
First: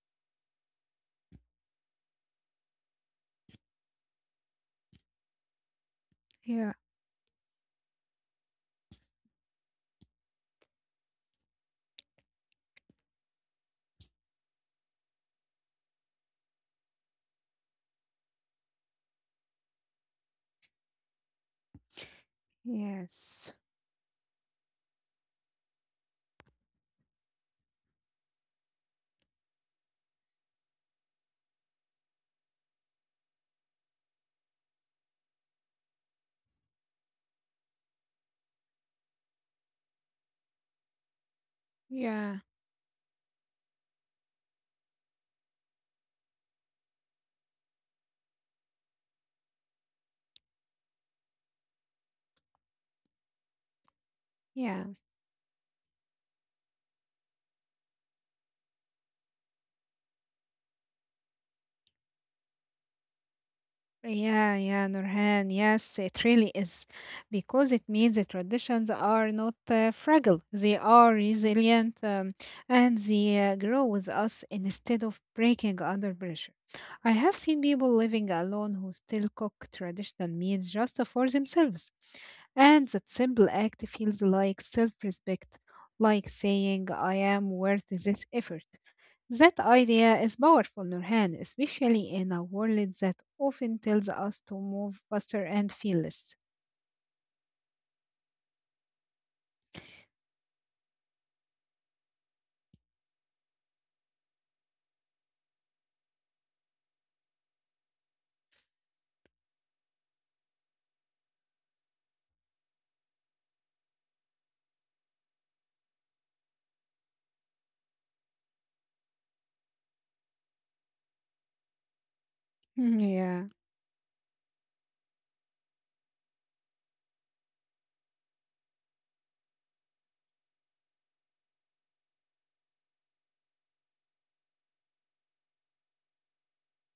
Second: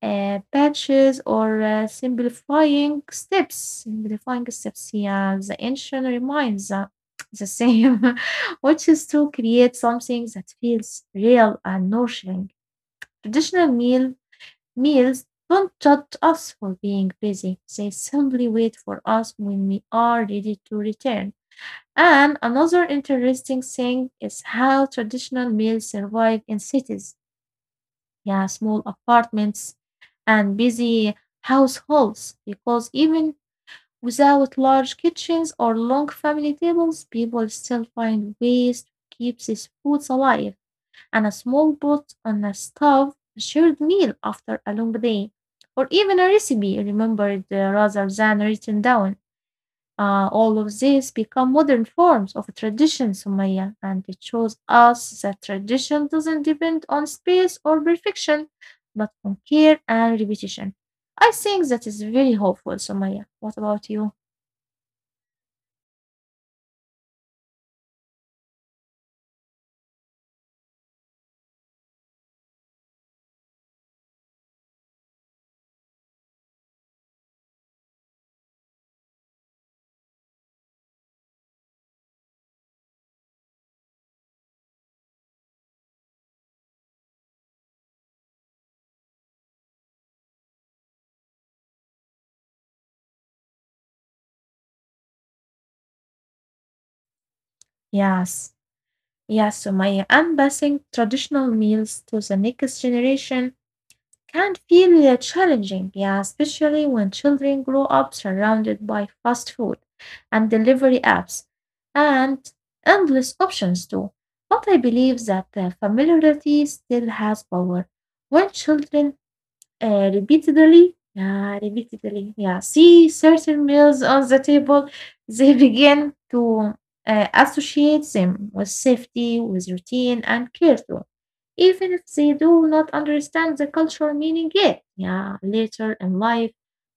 S1: uh, batches or uh, simplifying steps. Simplifying steps, yeah, the ancient reminds
S2: yeah,
S1: uh, the same, *laughs* which is to create something that feels real and nourishing. Traditional meal Meals don't judge us for being busy, they simply wait for us when we are ready to return. And another
S2: yes,
S1: interesting thing is how traditional meals survive in cities, yeah, small apartments and busy households, because even without large kitchens or long family tables, people still find ways to keep these foods alive, and a small boat
S2: yeah,
S1: on a stove, a shared meal after a long day, or even a recipe remembered uh, rather than written down. Uh, all of these become modern forms of tradition, Sumaya, and it shows
S2: yeah.
S1: us that tradition doesn't depend on space or perfection, but on care and repetition. I think that is very hopeful, Sumaya. What about you?
S2: Yeah, yeah, Nurhan. Yes, it really is. Because it means the traditions are not uh, fragile, they are resilient, um, and they uh, grow with us instead of breaking under pressure. I have seen people living alone who still cook traditional meals just for themselves. And that simple act feels like self respect, like saying, I am worth this effort. That idea is powerful, Nurhan, especially in a world that often tells us to move faster and feel less.
S1: Yes, yes, Sumaya. I passing traditional meals to the next generation can feel uh, challenging, yeah, especially when children grow up surrounded by fast food and delivery apps and endless options too. But I believe that the familiarity still has power. When children uh, repeatedly. Yeah, repeatedly. Yeah,
S2: Mhm.
S1: see
S2: Yeah,
S1: certain meals on the table, they begin to uh, associate them with safety, with routine, and care too. Even if they do not understand the cultural meaning yet, yeah, later in life,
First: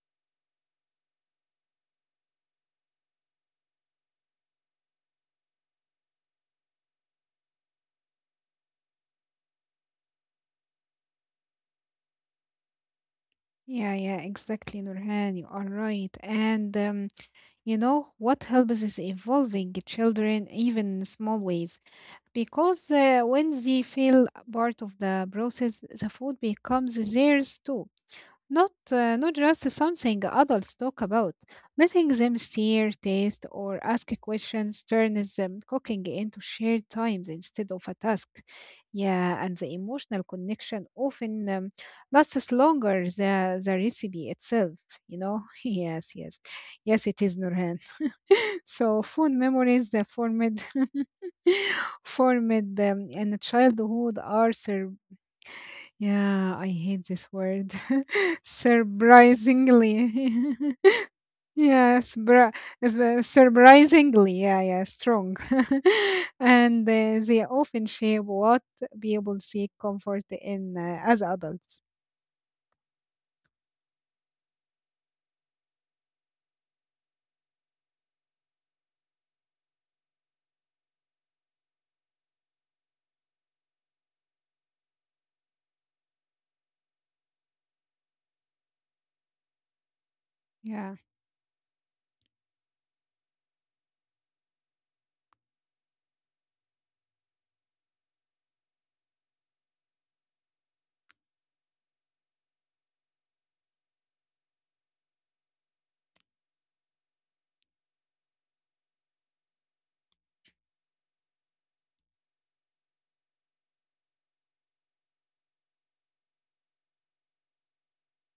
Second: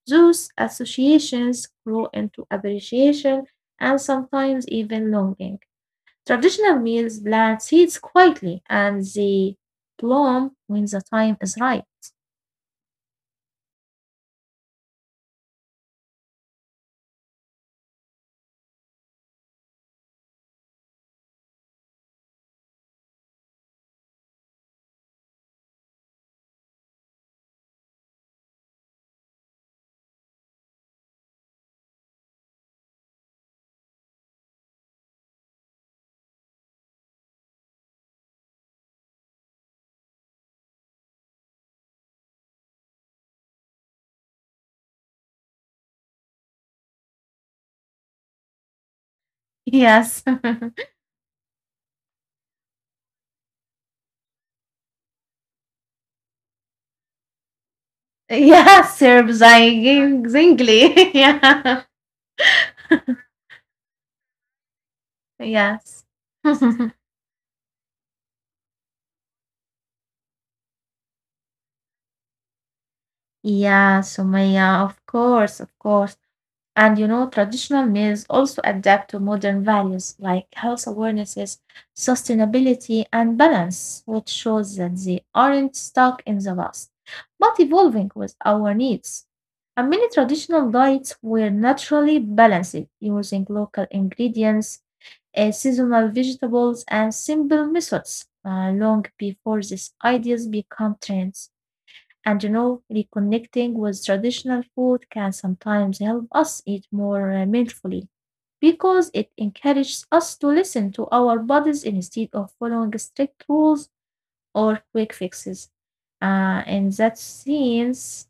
S1: those associations grow into appreciation and sometimes even longing. Traditional meals plant seeds quietly and they bloom when the time is right.
S2: yeah, yeah, exactly, Nurhan. You are right. And um, you know what helps is evolving children, even in small ways, because uh, when they feel part of the process, the food becomes theirs too. Not, uh, not just something adults talk about. Letting them steer, taste, or ask questions turns them cooking into shared times instead of a task. Yeah, and the emotional connection often um, lasts longer than the recipe itself, you know? *laughs* Yes, yes. Yes, it is, Nurhan. *laughs* So, food memories uh,
S1: Yes.
S2: formed, *laughs* formed um, in childhood are survived, yeah, I hate this word.
S1: *laughs*
S2: *laughs*
S1: Yes, Serbs. I
S2: Surprisingly.
S1: exactly. *laughs*
S2: *laughs* Yeah,
S1: Yeah.
S2: surpri- surpri- surprisingly. Yeah, yeah, strong.
S1: Yes.
S2: *laughs* And
S1: *laughs*
S2: uh, they often shape what people seek comfort in uh, as adults.
S1: Yeah, Sumaya, of course, of course. And you know, traditional meals also adapt to modern values like health awarenesses, sustainability, and balance, which shows that they aren't stuck in the past, but evolving with our needs. And many traditional
S2: Yeah,
S1: diets were naturally balanced using local ingredients, uh, seasonal vegetables, and simple methods uh, long before these ideas become trends. And you know, reconnecting with traditional food can sometimes help us eat more uh, mindfully because it encourages us to listen to our bodies instead of following strict rules or quick fixes. Uh, in that sense,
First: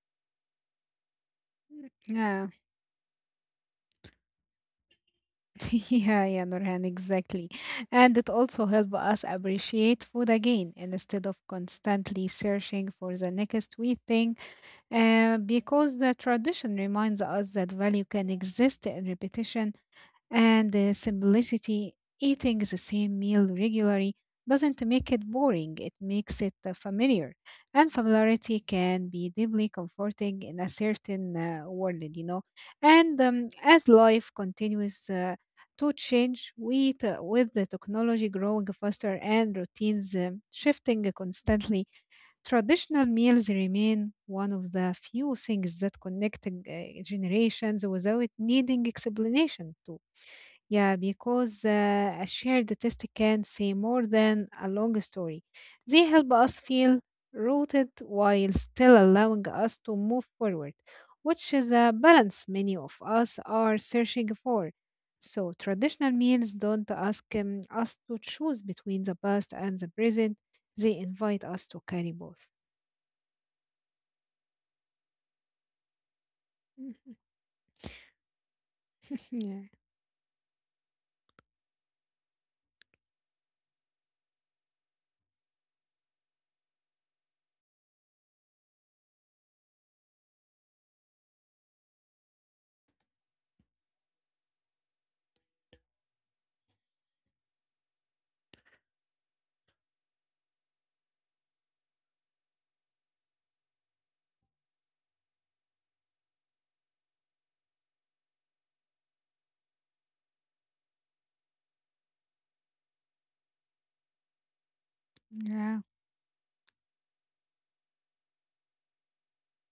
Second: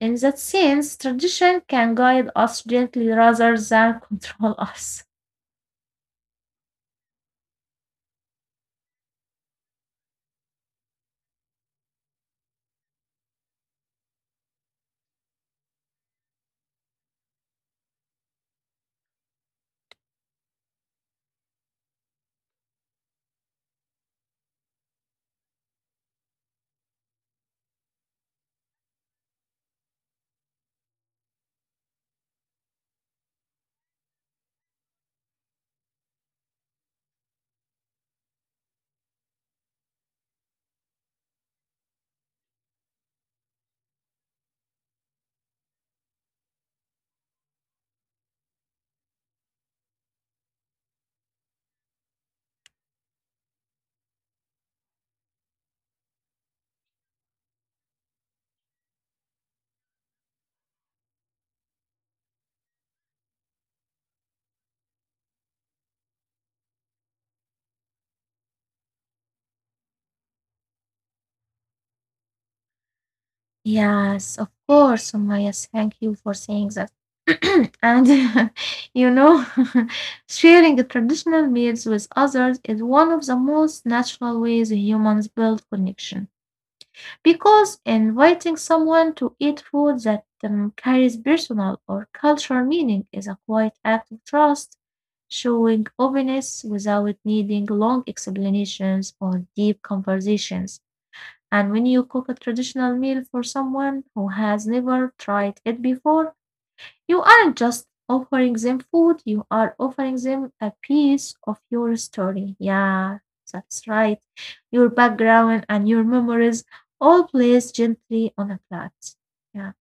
S1: in that sense, tradition can guide
S2: yeah,
S1: us gently rather than *laughs* control us.
S2: *laughs* yeah, yeah, Nurhan, exactly. And it also helps us appreciate food again instead of constantly searching for the next we think. Uh, because the tradition reminds us that value can exist in repetition and uh, simplicity. Eating the same meal regularly doesn't make it boring, it makes it uh, familiar. And familiarity can be deeply comforting in a certain uh, world, you know. And um, as life continues uh, to change, with, uh, with the technology growing faster and routines um shifting constantly, traditional meals remain one of the few things that connect uh, generations without needing explanation too. Yeah, because uh, a shared taste can say more than a long story. They help us feel rooted while still allowing us to move forward, which is a balance many of us are searching for. So, traditional meals don't ask um, us to choose between the past and the present, they invite us to carry both.
S1: Yes, of course, Sumaya. Thank you for saying that.
S2: *laughs*
S1: *clears throat* And *laughs* you know,
S2: Yeah.
S1: *laughs* sharing traditional meals with others is one of the most natural ways humans build connection. Because inviting someone to eat food that um, carries personal or cultural meaning is a quiet act of trust, showing openness without needing long explanations or deep conversations. And when you cook a traditional meal for someone who has never tried it before, you aren't just offering them food, you are offering them a piece of your story. Yeah, that's right. Your background and
S2: Yeah.
S1: your memories all placed gently on a plate. Yeah.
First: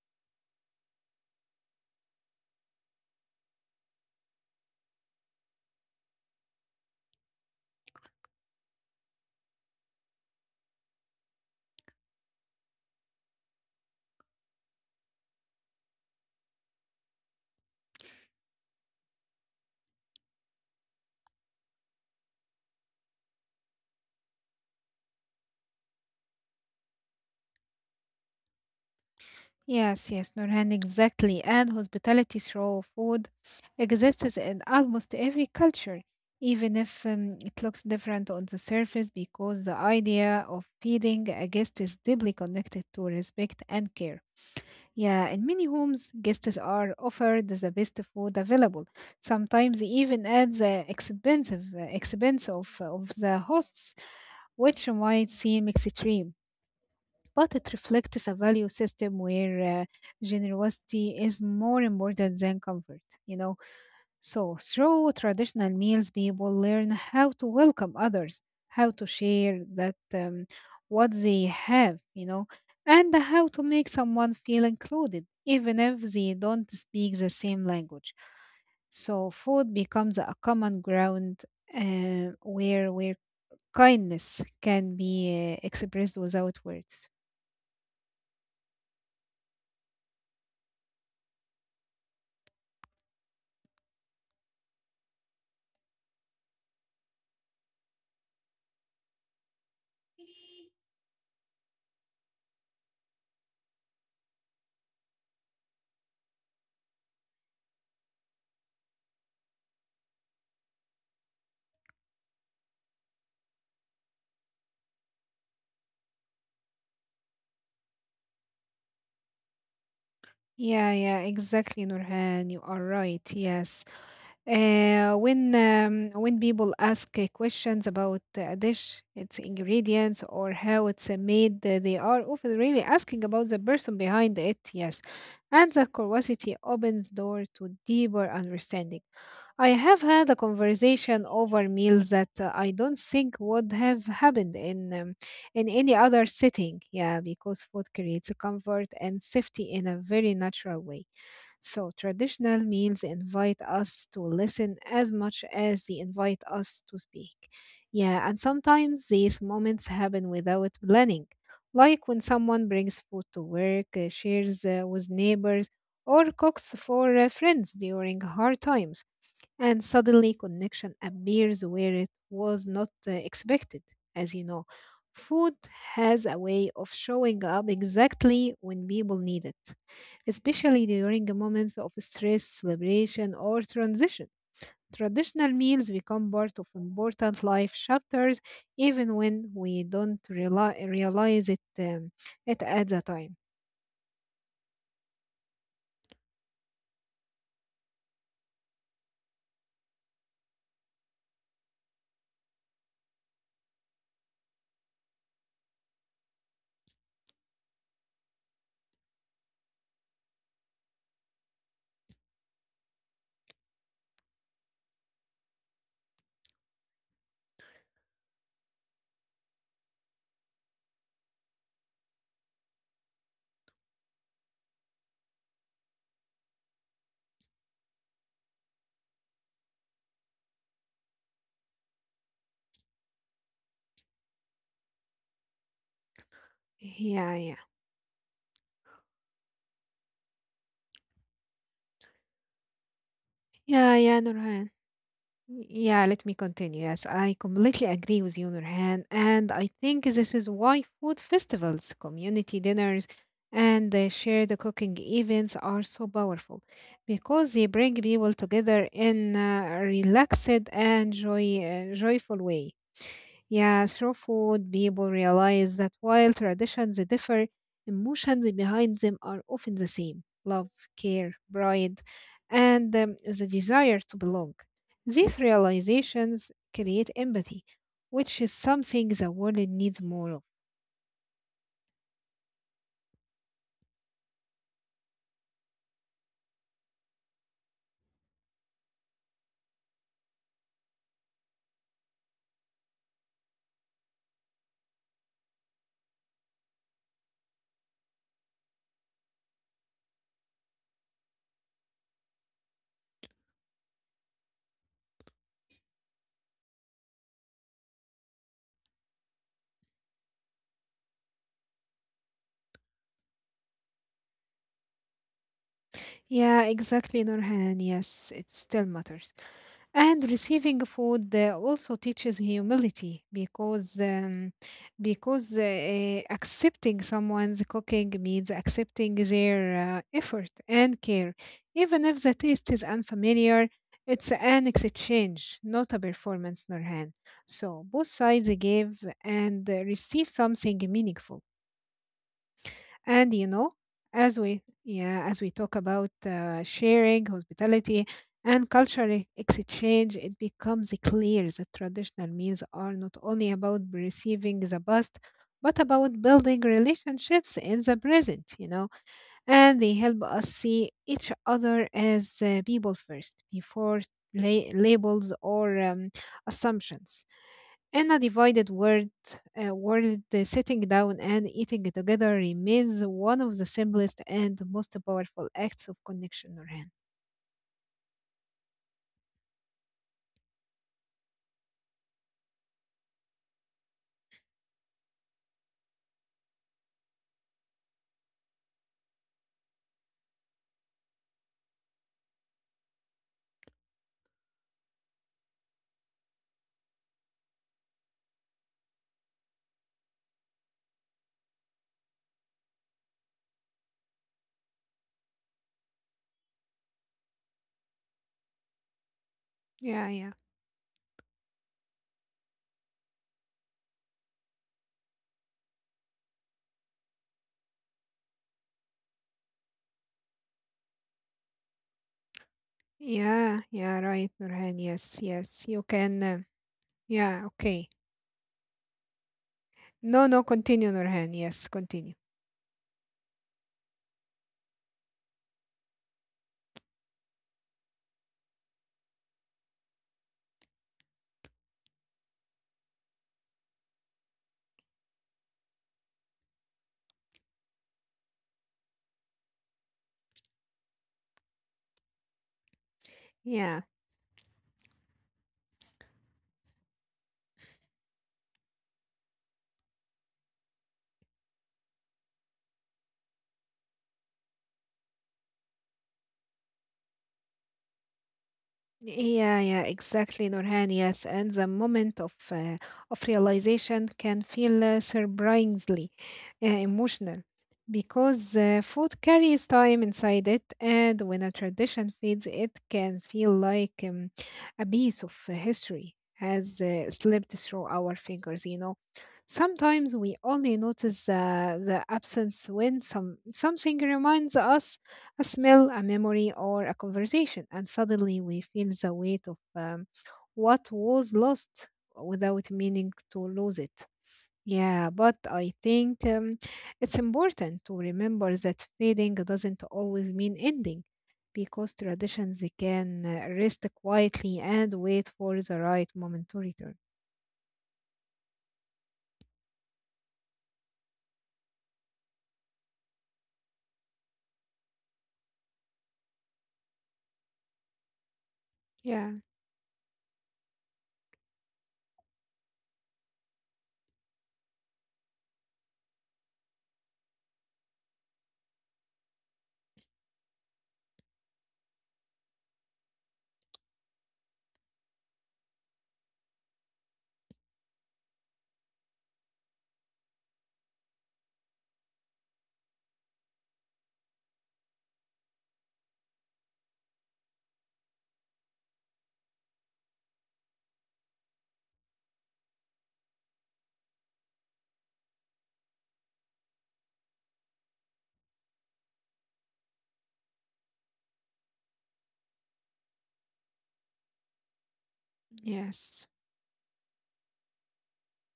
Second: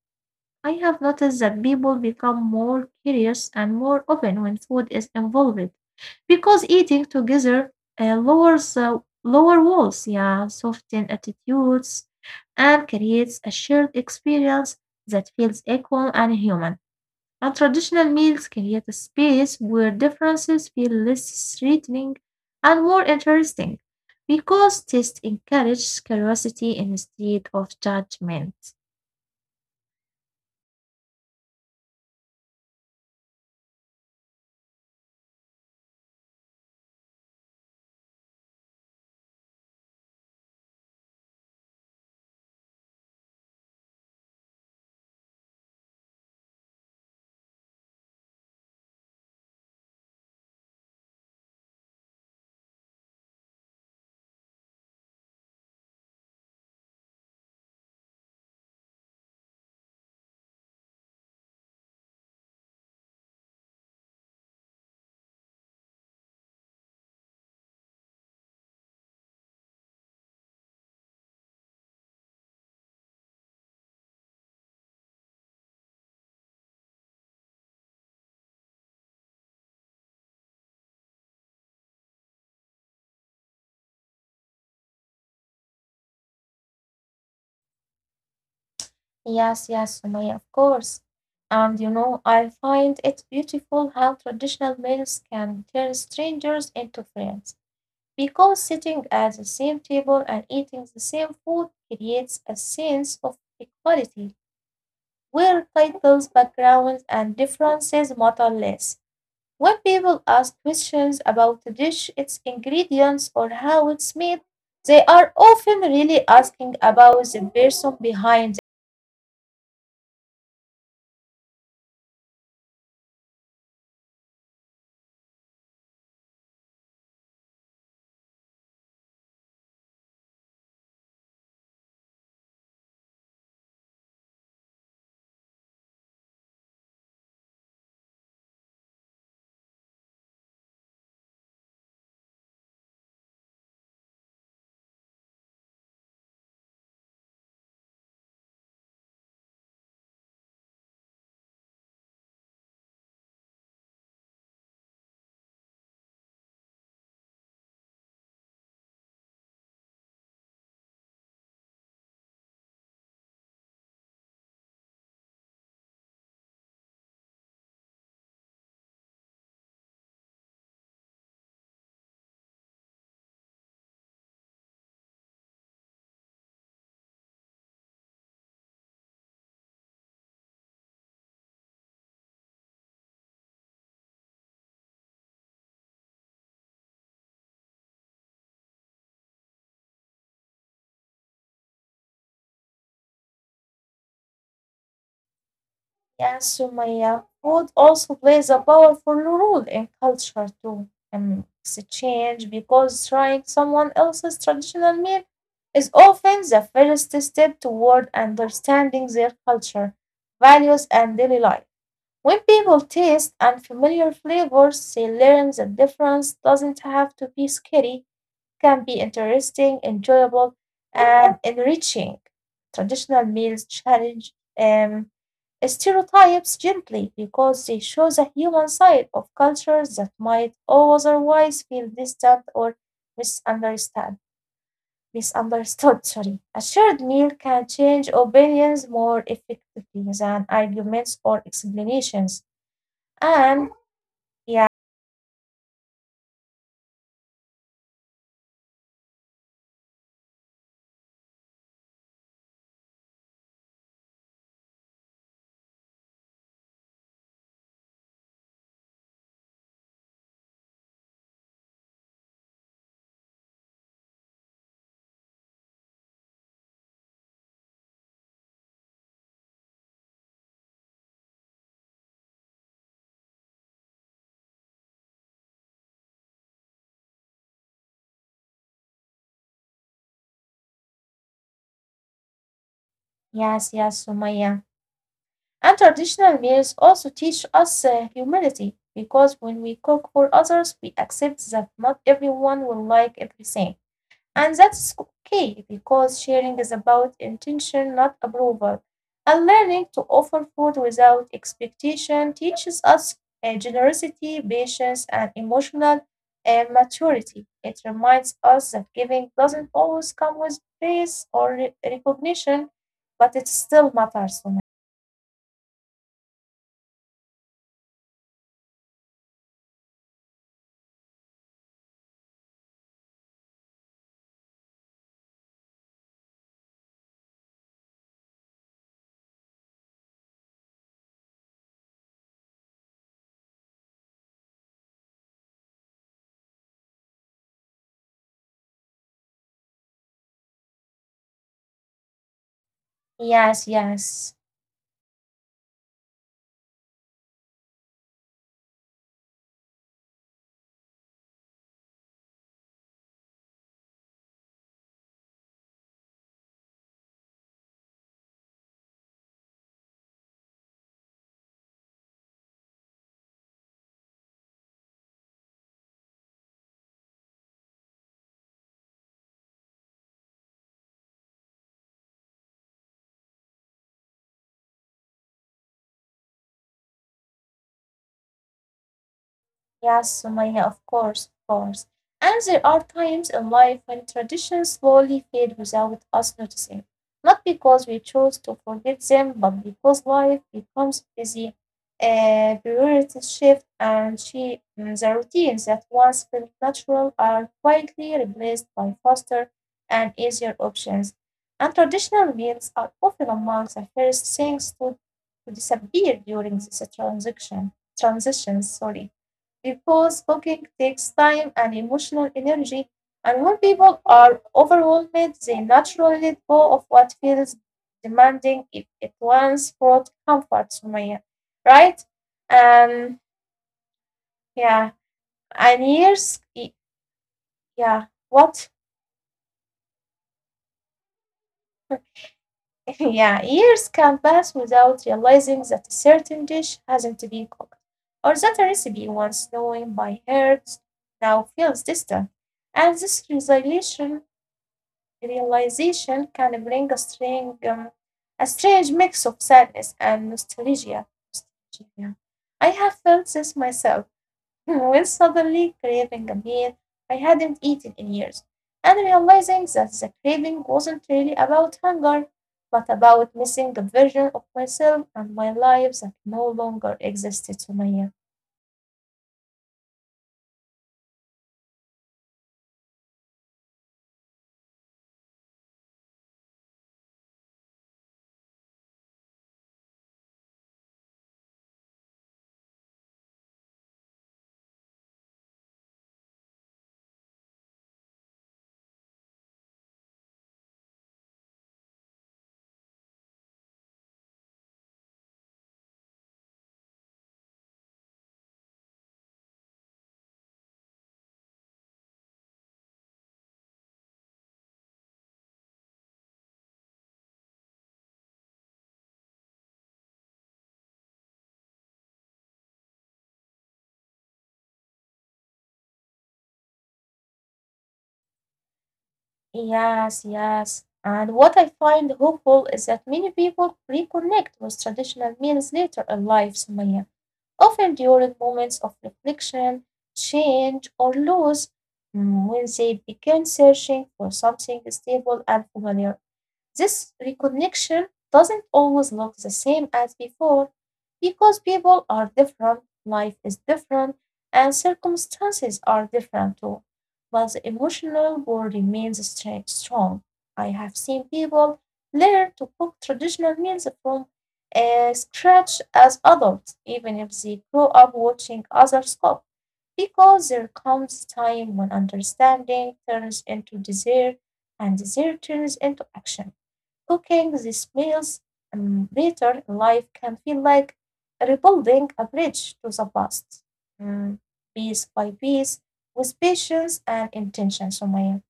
S1: I have noticed that people become more curious and more open when food is involved. Because eating together uh, lowers uh, lower walls, yeah, soften attitudes, and creates a shared experience that feels equal and human. And traditional meals create a space where differences feel less threatening and more interesting, because taste encourages curiosity instead of judgment.
S2: Yes, yes, Nurhan, exactly. And hospitality through food exists in almost every culture, even if um, it looks different on the surface, because the idea of feeding a guest is deeply connected to respect and care. Yeah, in many homes, guests are offered the best food available, sometimes even at the expensive expense of, of the hosts, which might seem extreme, but it reflects a value system where uh, generosity is more important than comfort, you know. So, through traditional meals, people learn how to welcome others, how to share that um, what they have, you know, and how to make someone feel included, even if they don't speak the same language. So, food becomes a common ground uh, where where kindness can be uh, expressed without words.
S1: Yes, yes, Sumaya, of course. And you know, I find it beautiful how traditional meals can turn strangers into friends. Because sitting at the same table and eating the same food creates a sense of equality, where titles, backgrounds, and differences matter less. When people ask questions about a dish, its ingredients, or how it's made, they are often really asking about the person behind.
S2: Yeah, yeah, exactly, Nurhan. You are right. Yes. Uh, when um, when people ask uh, questions about a dish, its ingredients, or how it's uh, made, uh, they are often really asking about the person behind it. Yes, and that curiosity opens door to deeper understanding. I have had a conversation over meals that uh, I don't think would have happened in um, in any other setting. Yeah, because food creates a comfort and safety in a very natural way. So, traditional meals invite us to listen as much as they invite us to speak. Yeah, and sometimes these moments happen without planning, like when someone brings food to work, uh, shares uh, with neighbors, or cooks for uh, friends during hard times, and suddenly connection appears where it was not uh, expected. As you know, food has a way of showing up exactly when people need it, especially during moments of stress, celebration or transition. Traditional meals become part of important life chapters even when we don't reali- realize it um, it at the time.
S1: Yeah, so my uh, food also plays a powerful role in culture too and exchange, because trying someone else's traditional meal is often the first step toward understanding their culture, values, and daily life. When people taste unfamiliar flavors, they learn that difference doesn't have to be scary, can be interesting, enjoyable, and enriching. Traditional meals challenge um, stereotypes gently, because they show the human side of cultures that might otherwise feel distant or misunderstand misunderstood. Sorry. A shared meal
S2: Yeah, yeah,
S1: can change opinions more effectively than arguments or explanations. And
S2: yeah, yeah,
S1: yeah,
S2: Nurhan. Y- Yeah, let me continue. Yes, I completely agree with you, Nurhan. And I think this is why food festivals, community dinners, and uh, shared cooking events are so powerful because they bring people together in a relaxed and joy, uh, joyful way. Yeah, through food, people realize that while traditions differ, emotions behind them are often the same: love, care, pride, and um, the desire to belong. These realizations create empathy, which is something the world needs more of.
S1: yes, yes, Sumaya. And traditional meals also teach us uh, humility, because when we cook for others, we accept that not everyone will like everything. And that's okay, because sharing is about intention, not approval. And learning to offer food without expectation teaches us uh, generosity, patience, and emotional uh, maturity. It reminds us that giving doesn't always come with praise or re- recognition, but it still matters to me.
S2: Yeah, exactly, Nurhan. Yes, it still matters. And receiving food uh, also teaches humility because um, because uh, uh, accepting someone's cooking means accepting their uh, effort and care, even if the taste is unfamiliar. It's an exchange, not a performance, Nurhan. So both sides give and uh, receive something meaningful. And you
S1: Yes,
S2: know, as
S1: yes.
S2: we yeah, as we talk about uh, sharing, hospitality, and cultural e- exchange, it becomes clear that traditional meals are not only about receiving the past, but about building relationships in the present. You know, and they help us see each other as uh, people first, before la- labels or um, assumptions. In a divided world, uh, world uh, sitting down and eating together remains one of the simplest and most powerful acts of connection, Nurhan.
S1: Yes, Sumaya, of course, of course. And there are times in life when traditions slowly fade without us noticing. Not because we chose to forget them, but because life becomes busy, uh, priorities shift, and she, mm, the routines that once felt natural are quietly replaced by faster and easier options. And traditional meals are often among the first things to, to disappear during this transaction, transition. Sorry,
S2: Yeah,
S1: because
S2: yeah,
S1: cooking takes time and emotional energy, and when people are overwhelmed, they naturally let go of what feels demanding if it once brought comfort to me, right? And
S2: yeah, yeah, right, Nurhan.
S1: yeah,
S2: Yes, yes, you
S1: and
S2: can. Uh,
S1: years, y-
S2: yeah, okay.
S1: yeah, what?
S2: No, no, continue, Nurhan. Yes, continue.
S1: *laughs* Yeah, years can pass without realizing that a certain dish hasn't been cooked, or that a recipe once known by heart now feels distant. And this realization realization can bring a strange, um, a strange mix of sadness and nostalgia. nostalgia. I have felt this
S2: Yeah.
S1: myself *laughs* when suddenly craving a meal I hadn't eaten in years, and realizing that the craving wasn't really about hunger, but about missing a version of myself and my life that no longer existed to me.
S2: Yeah, yeah, exactly, Nurhan. Yes, and the moment of uh, of realization can feel uh, surprisingly uh, emotional because uh, food carries time inside it, and when a tradition fades, it can feel like um, a piece of uh, history has uh, slipped through our fingers. You know, sometimes we only notice uh, the absence when some something reminds us a smell, a memory, or a conversation, and suddenly we feel the weight of um, what was lost without meaning to lose it. Yeah, but I think um, it's important to remember that fading doesn't always mean ending because traditions can uh, rest quietly and wait for the right moment to return.
S1: Yes, yes. And what I find hopeful is that many people reconnect with traditional meals later in life, Sumaya, often during moments
S2: Yeah,
S1: of reflection, change, or loss, mm, when they begin searching for something stable and familiar. This reconnection doesn't always look the same as before, because people are different, life is different, and circumstances are different too. But the emotional bond remains stra- strong. I have seen people learn to cook traditional meals from uh, scratch as adults, even if they grow up watching others cook, because there comes time when understanding turns into desire and desire turns into action. Cooking these meals um, later in life can feel like rebuilding a bridge to the past, mm, piece by piece,
S2: yes.
S1: with patience and intention, Sumaya.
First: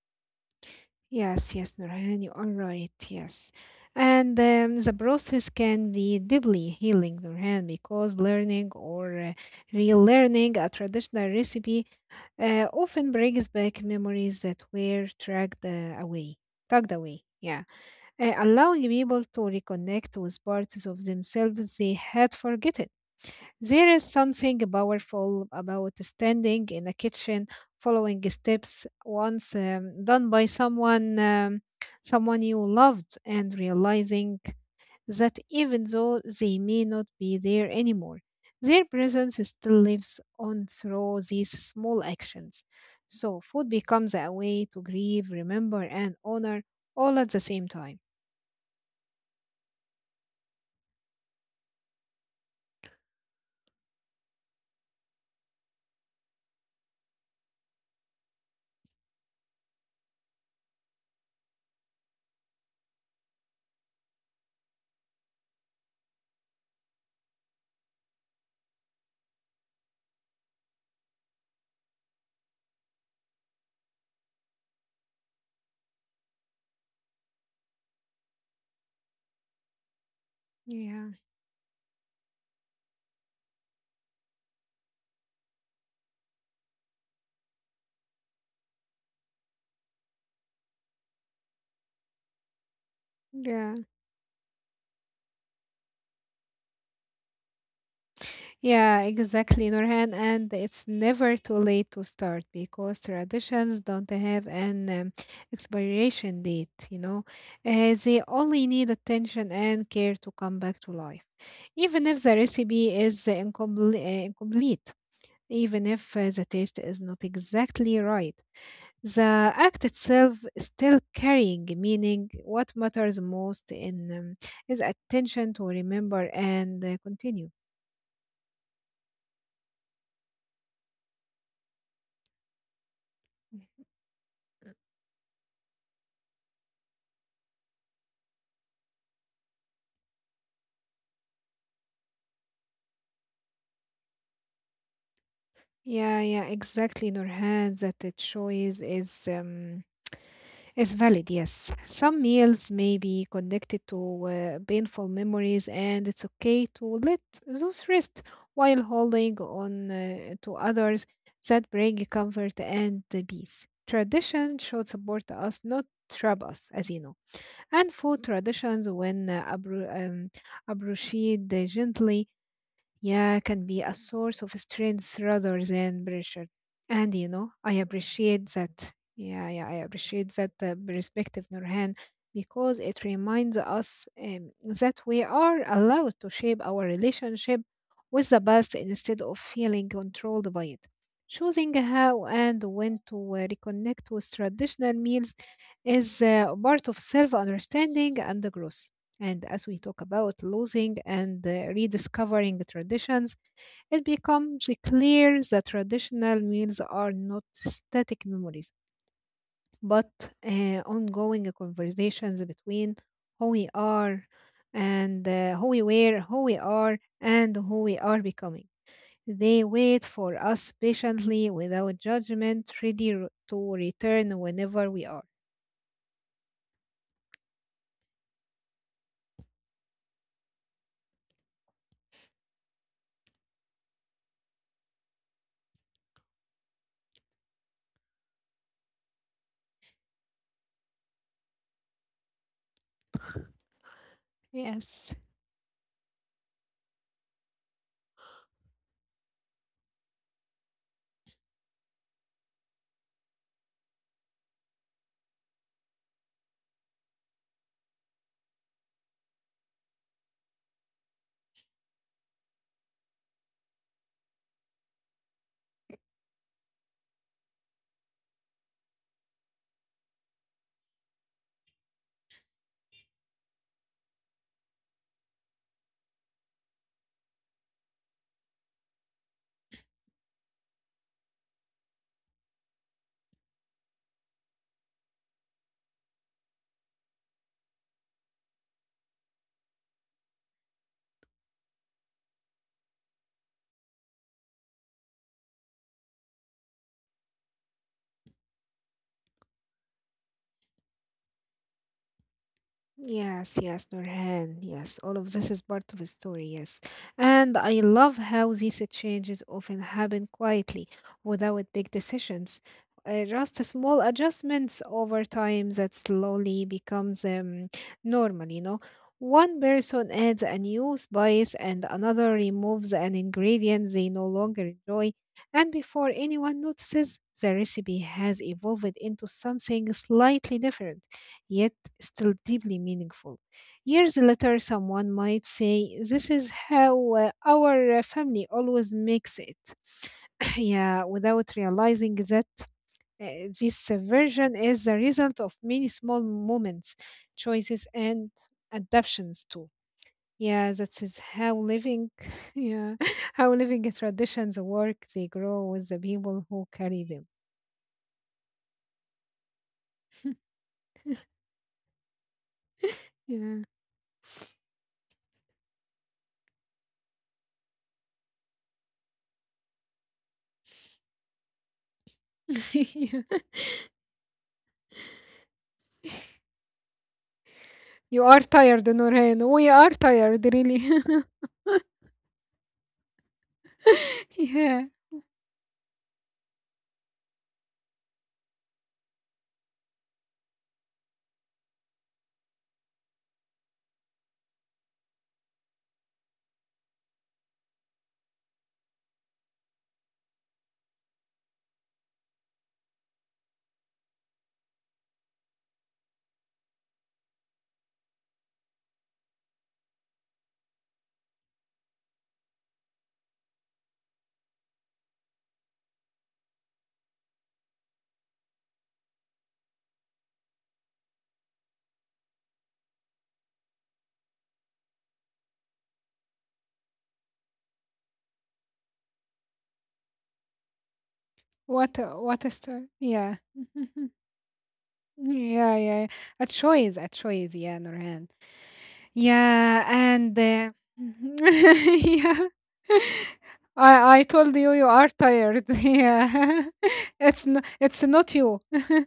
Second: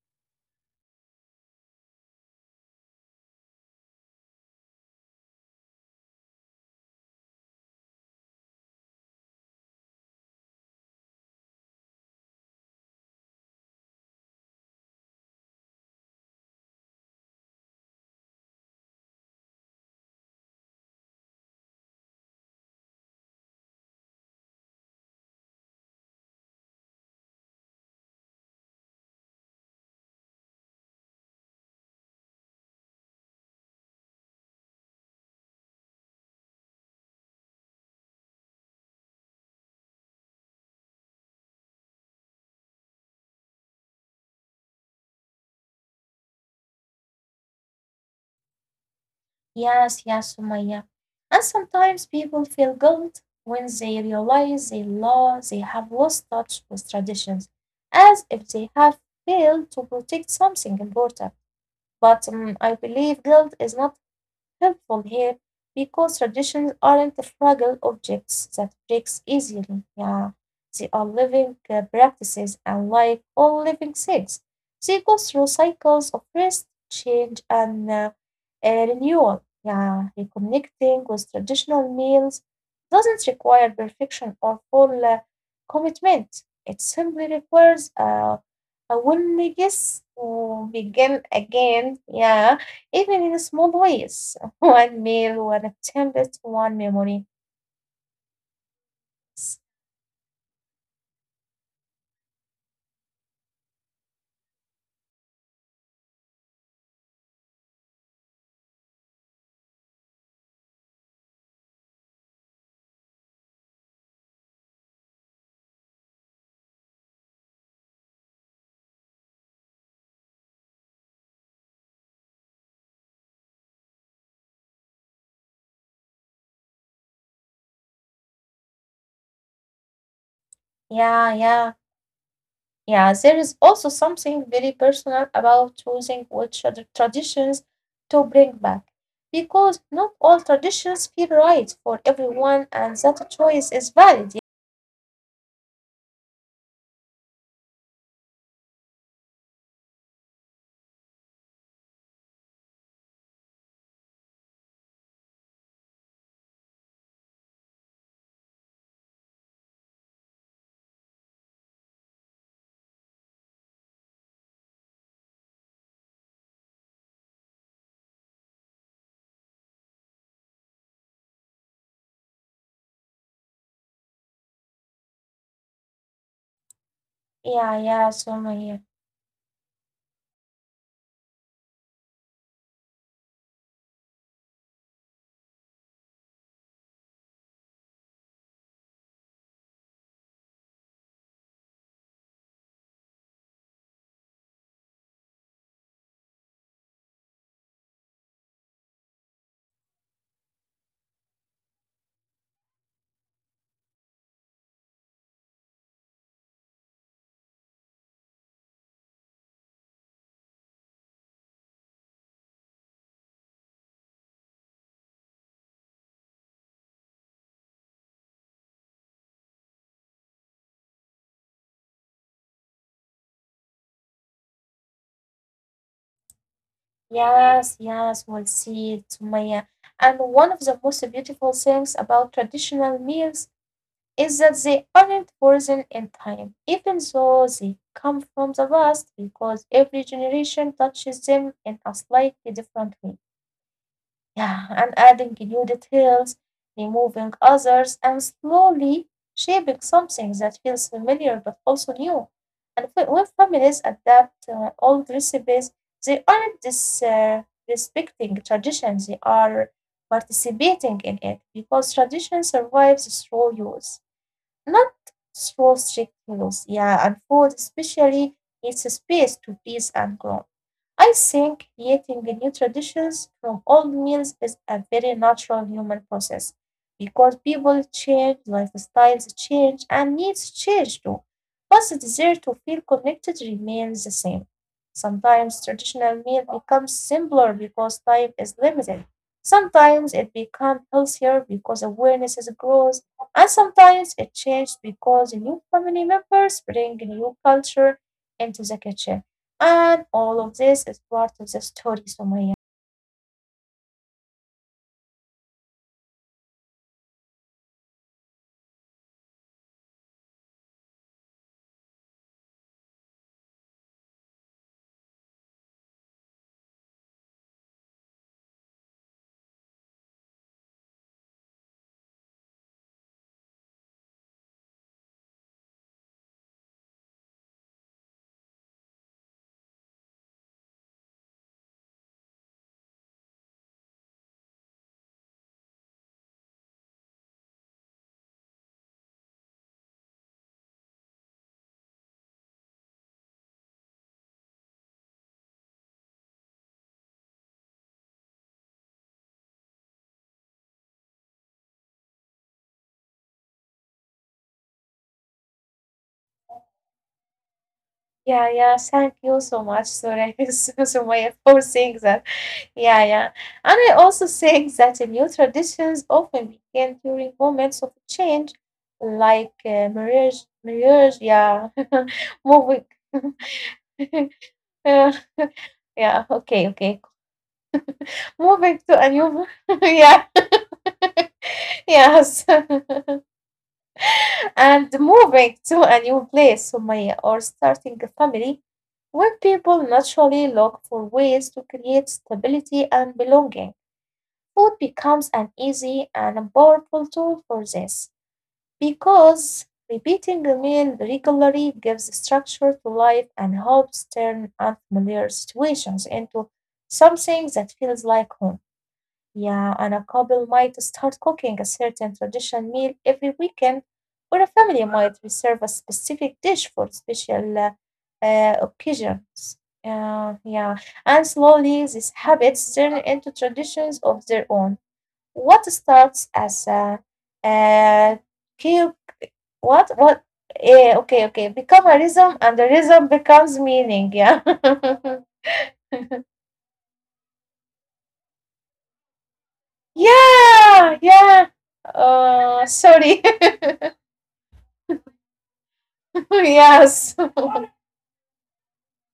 S2: Yes, yes, Nurhan, you are right. Yes. And um, the process can be deeply healing, Nurhan, because learning or uh, relearning a traditional recipe uh, often brings back memories that were dragged uh, away, tugged away. Yeah. Uh, allowing people to reconnect with parts of themselves they had forgotten. There is something powerful about standing in a kitchen, following steps once um, done by someone um, someone you loved, and realizing that even though they may not be there anymore, their presence still lives on through these small actions. So food becomes a way to grieve, remember, and honor all at the same time.
S1: Yes, yes, Sumaya. And sometimes people feel guilt when they realize they, lo- they have lost touch with traditions, as if they have failed to protect something important. But um, I believe guilt is not help from here, because traditions aren't fragile objects that breaks easily, yeah. They are living uh, practices, and like all living things, they go through cycles of rest, change, and uh, uh, renewal. Yeah, reconnecting
S2: Yeah,
S1: with traditional meals doesn't require perfection or full uh, commitment. It simply requires uh, a willingness to begin again, yeah, even in small
S2: yeah,
S1: ways. One meal, one attempt, one memory.
S2: yeah,
S1: S-
S2: exactly, Nurhan. And it's never too late to start because traditions don't have an um, expiration date, you know. Uh, they only need attention and care to come back to life, even if the recipe is incomplete, incomplete, even if uh, the taste is not exactly right. The act itself is still carrying meaning. What matters most in um, is attention to remember and uh, continue.
S1: Yeah, yeah, yeah. There is also something very personal about choosing which other traditions to bring back. Because not all traditions feel right for everyone, and that choice is valid.
S2: Yeah, yeah, exactly, Nurhan. That the choice is um, is valid. Yes, some meals may be connected to uh, painful memories, and it's okay to let those rest while holding on uh, to others that bring comfort and the peace. Tradition should support us, not trap us, as you know. And food traditions, when uh, abru- um, approached gently, yeah, can be a source of strength rather than pressure. And you know, I
S1: Yeah, yeah,
S2: appreciate
S1: Sumaya.
S2: that. Yeah, yeah, I appreciate that uh, perspective, Nurhan, because it reminds us um, that we are allowed to shape our relationship with the past instead of feeling controlled by it. Choosing how and when to uh, reconnect with traditional meals is uh, part of self understanding and growth. And as we talk about losing and uh, rediscovering traditions, it becomes clear that traditional meals are not static memories, but uh, ongoing conversations between who we are and uh, who we were, who we are, and who we are becoming. They wait for us patiently without judgment, ready r- to return whenever we are.
S1: Yes, yes, we'll see it, Sumaya. And one of the most beautiful things about traditional meals is that they aren't frozen in time, even though they come from the past, because every generation touches them in a slightly different way. Yeah, and
S2: Yes.
S1: adding new details, removing others, and slowly shaping something that feels familiar but also new. And whe- when families adapt uh, old recipes, they aren't dis- uh, respecting tradition, they are participating in it, because tradition survives through use. Not through strict rules, yeah, and food especially needs space to breathe and grow. I think creating new traditions from old meals is a very natural human process, because people change, lifestyles change, and needs change too. But the desire to feel connected remains the same. Sometimes traditional meal becomes simpler because time is limited. Sometimes it becomes healthier because awareness is grows, and sometimes it changes because new family members bring new culture into the kitchen. And all of this is part of the story, Sumaya.
S2: Yes, yes, Nurhan. Yes, all of this is part of the story. Yes, and I love how these changes often happen quietly, without big decisions. Uh, just small adjustments over time that slowly becomes um, normal. You know, one person adds a new spice, and another removes an ingredient they no longer enjoy, and before anyone notices, the recipe has evolved into something slightly different. Yet still deeply meaningful. Years later, someone might say, "This is how uh, our uh, family always makes it." *laughs* *clears throat* yeah, without realizing that uh, this uh, version is the result of many small moments, choices, and adaptations too. Yeah, that is how living, *laughs* yeah, how living traditions work. They grow with the people who carry them.
S1: Yeah, yeah. Thank you so much, Surya, *laughs* Sumaya, for saying that. Yeah, yeah.
S2: Yeah.
S1: And I also think that the new traditions often begin during moments of change, like uh, marriage, marriage. Yeah, *laughs* moving. *laughs* Uh, *laughs* yeah. Okay. Okay.
S2: *laughs* You are
S1: Moving
S2: tired,
S1: to a new.
S2: Noreen. We
S1: *laughs*
S2: are
S1: Yeah.
S2: tired, really. *laughs*
S1: Yes. *laughs*
S2: *laughs* Yeah.
S1: And moving to a new place, Sumaya, or starting a family, when people naturally look for ways to create stability and belonging, food becomes an easy and powerful tool for this, because repeating a meal regularly gives structure to life and helps turn unfamiliar situations into something that feels like home. Yeah, and a couple might start cooking a certain traditional meal every weekend, or a family might reserve a specific dish for special uh, uh, occasions. Yeah, yeah. And slowly, these habits turn into traditions of their own. What starts as a uh, cube, what, what, eh, okay, okay, become a
S2: What a
S1: rhythm,
S2: what a
S1: and the
S2: story.
S1: rhythm
S2: Yeah.
S1: becomes meaning.
S2: *laughs*
S1: Yeah.
S2: Yeah, yeah.
S1: *laughs*
S2: A choice, a choice. Yeah, Nurhan. Yeah, and uh,
S1: Yeah, yeah.
S2: *laughs* yeah.
S1: Uh, sorry. *laughs*
S2: I I told you you are tired. *laughs*
S1: *laughs*
S2: Yeah.
S1: Yes.
S2: *laughs*
S1: *laughs*
S2: It's n- it's not you. *laughs*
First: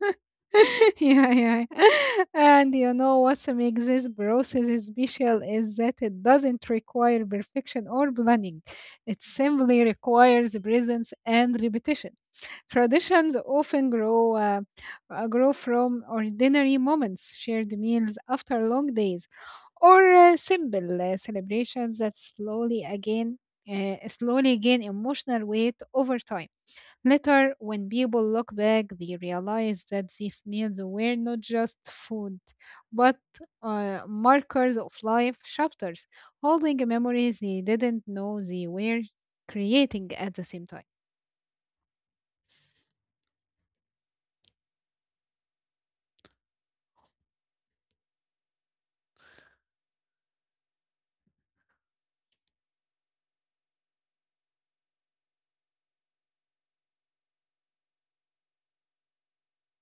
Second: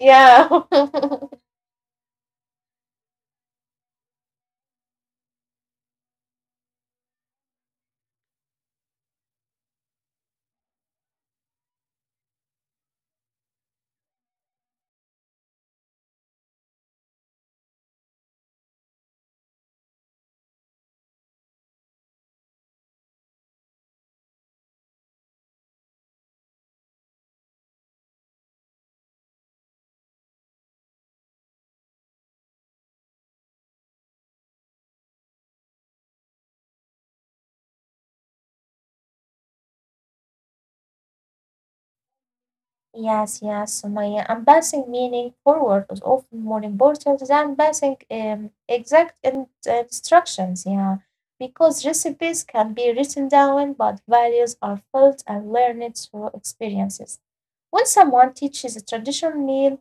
S1: Yeah.
S2: *laughs* yeah,
S1: *laughs*
S2: yeah. *laughs* And you know what makes this process special is that it doesn't require perfection or planning. It simply requires presence and repetition. Traditions often grow uh, uh, grow from ordinary moments, shared meals after long days, or uh, simple uh, celebrations that slowly again uh, slowly gain emotional weight over time. Later, when people look back, they realize that these meals were not just food, but uh, markers of life chapters, holding memories they didn't know they were creating at the same time.
S1: Yes, yes, Sumaya. And passing meaning forward is often more important than passing um, exact in- uh, instructions. Yeah, because recipes can be written down, but values are felt and learned through experiences. When someone teaches a traditional meal,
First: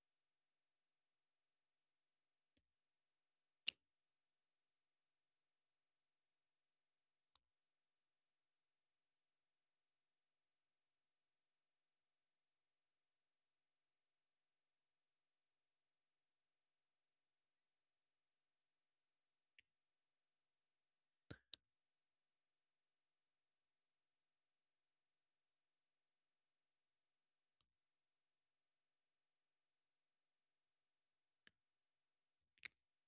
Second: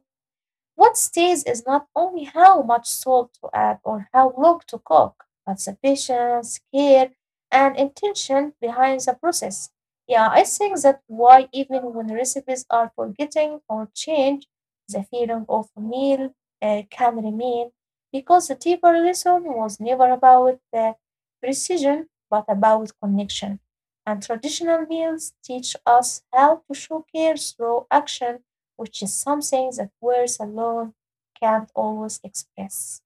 S1: what stays is not only how much salt to add or how long to cook, but the patience, care, and intention behind the process. Yeah, I think that's why even when recipes are forgetting or change, the feeling of a meal uh, can remain, because the deeper lesson was never about the precision but about connection. And traditional meals teach us how to show care through action, which is something that words alone can't always express.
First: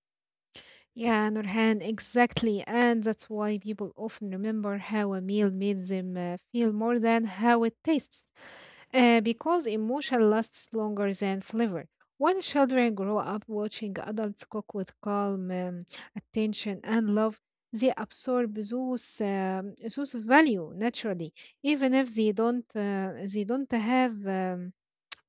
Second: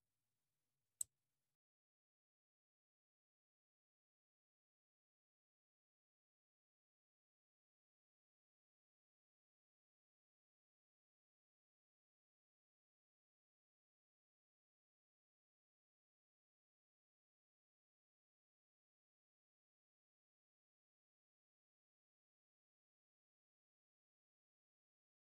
S2: Yeah, Nurhan, exactly. And that's why people often remember how a meal made them uh, feel more than how it tastes. Uh, because emotion lasts longer than flavor. When children grow up watching adults cook with calm um, attention and love, they absorb those, um, those value naturally, even if they don't uh, they don't have um,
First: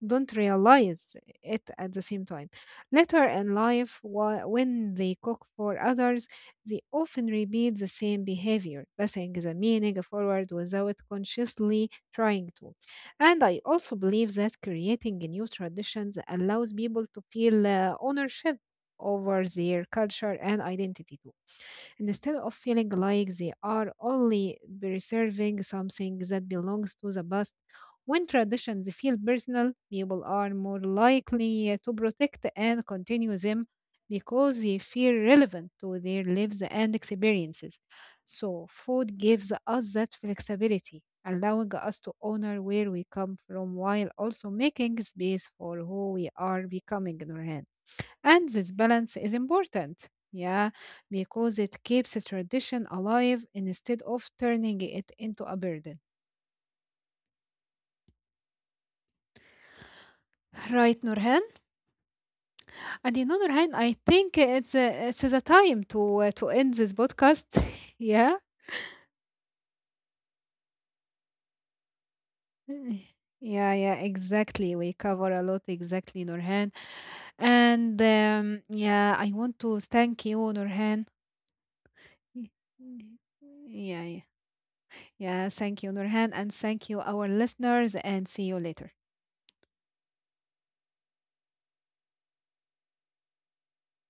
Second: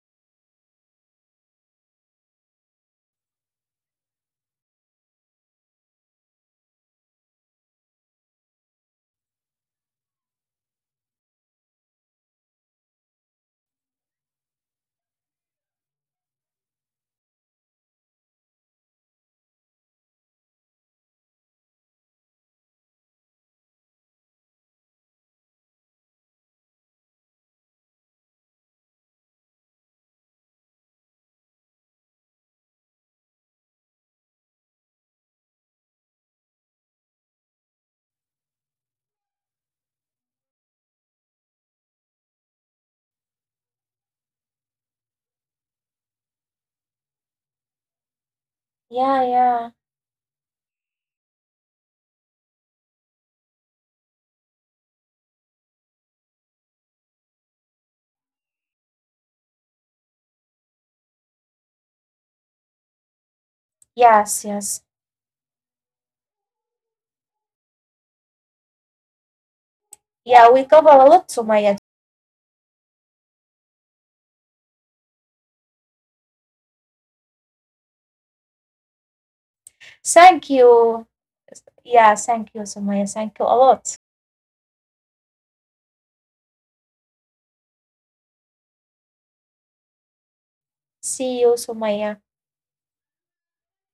S2: don't realize it at the same time. Later in life, wh- when they cook for others, they often repeat the same behavior, passing the meaning forward without consciously trying to. And I also believe that creating new traditions allows people to feel uh, ownership over their culture and identity too instead of feeling like they are only preserving something that belongs to the past. When traditions feel personal, people are more likely to protect and continue them because they feel relevant to their lives and experiences. So, food gives us that flexibility, allowing us to honor where we come from while also making space for who we are becoming in our hands. And this balance is
S1: Yeah, yeah.
S2: important, yeah, because it keeps a tradition alive instead of turning it into a burden. Right, Nurhan. And you know, Nurhan, I think
S1: Yes,
S2: it's
S1: yes.
S2: a, it's a time to uh, to end this podcast. *laughs* yeah.
S1: Yeah, we cover a lot, Sumaya.
S2: Yeah, yeah, exactly. We cover a lot, exactly, Nurhan. And um, yeah, I want to thank you,
S1: Thank
S2: Nurhan.
S1: you. Yeah,
S2: Y-
S1: thank you,
S2: y-
S1: Sumaya. Thank you a
S2: Yeah, yeah,
S1: lot.
S2: yeah. Thank you, Nurhan, and thank you, our listeners, and see you later.
S1: See you, Sumaya.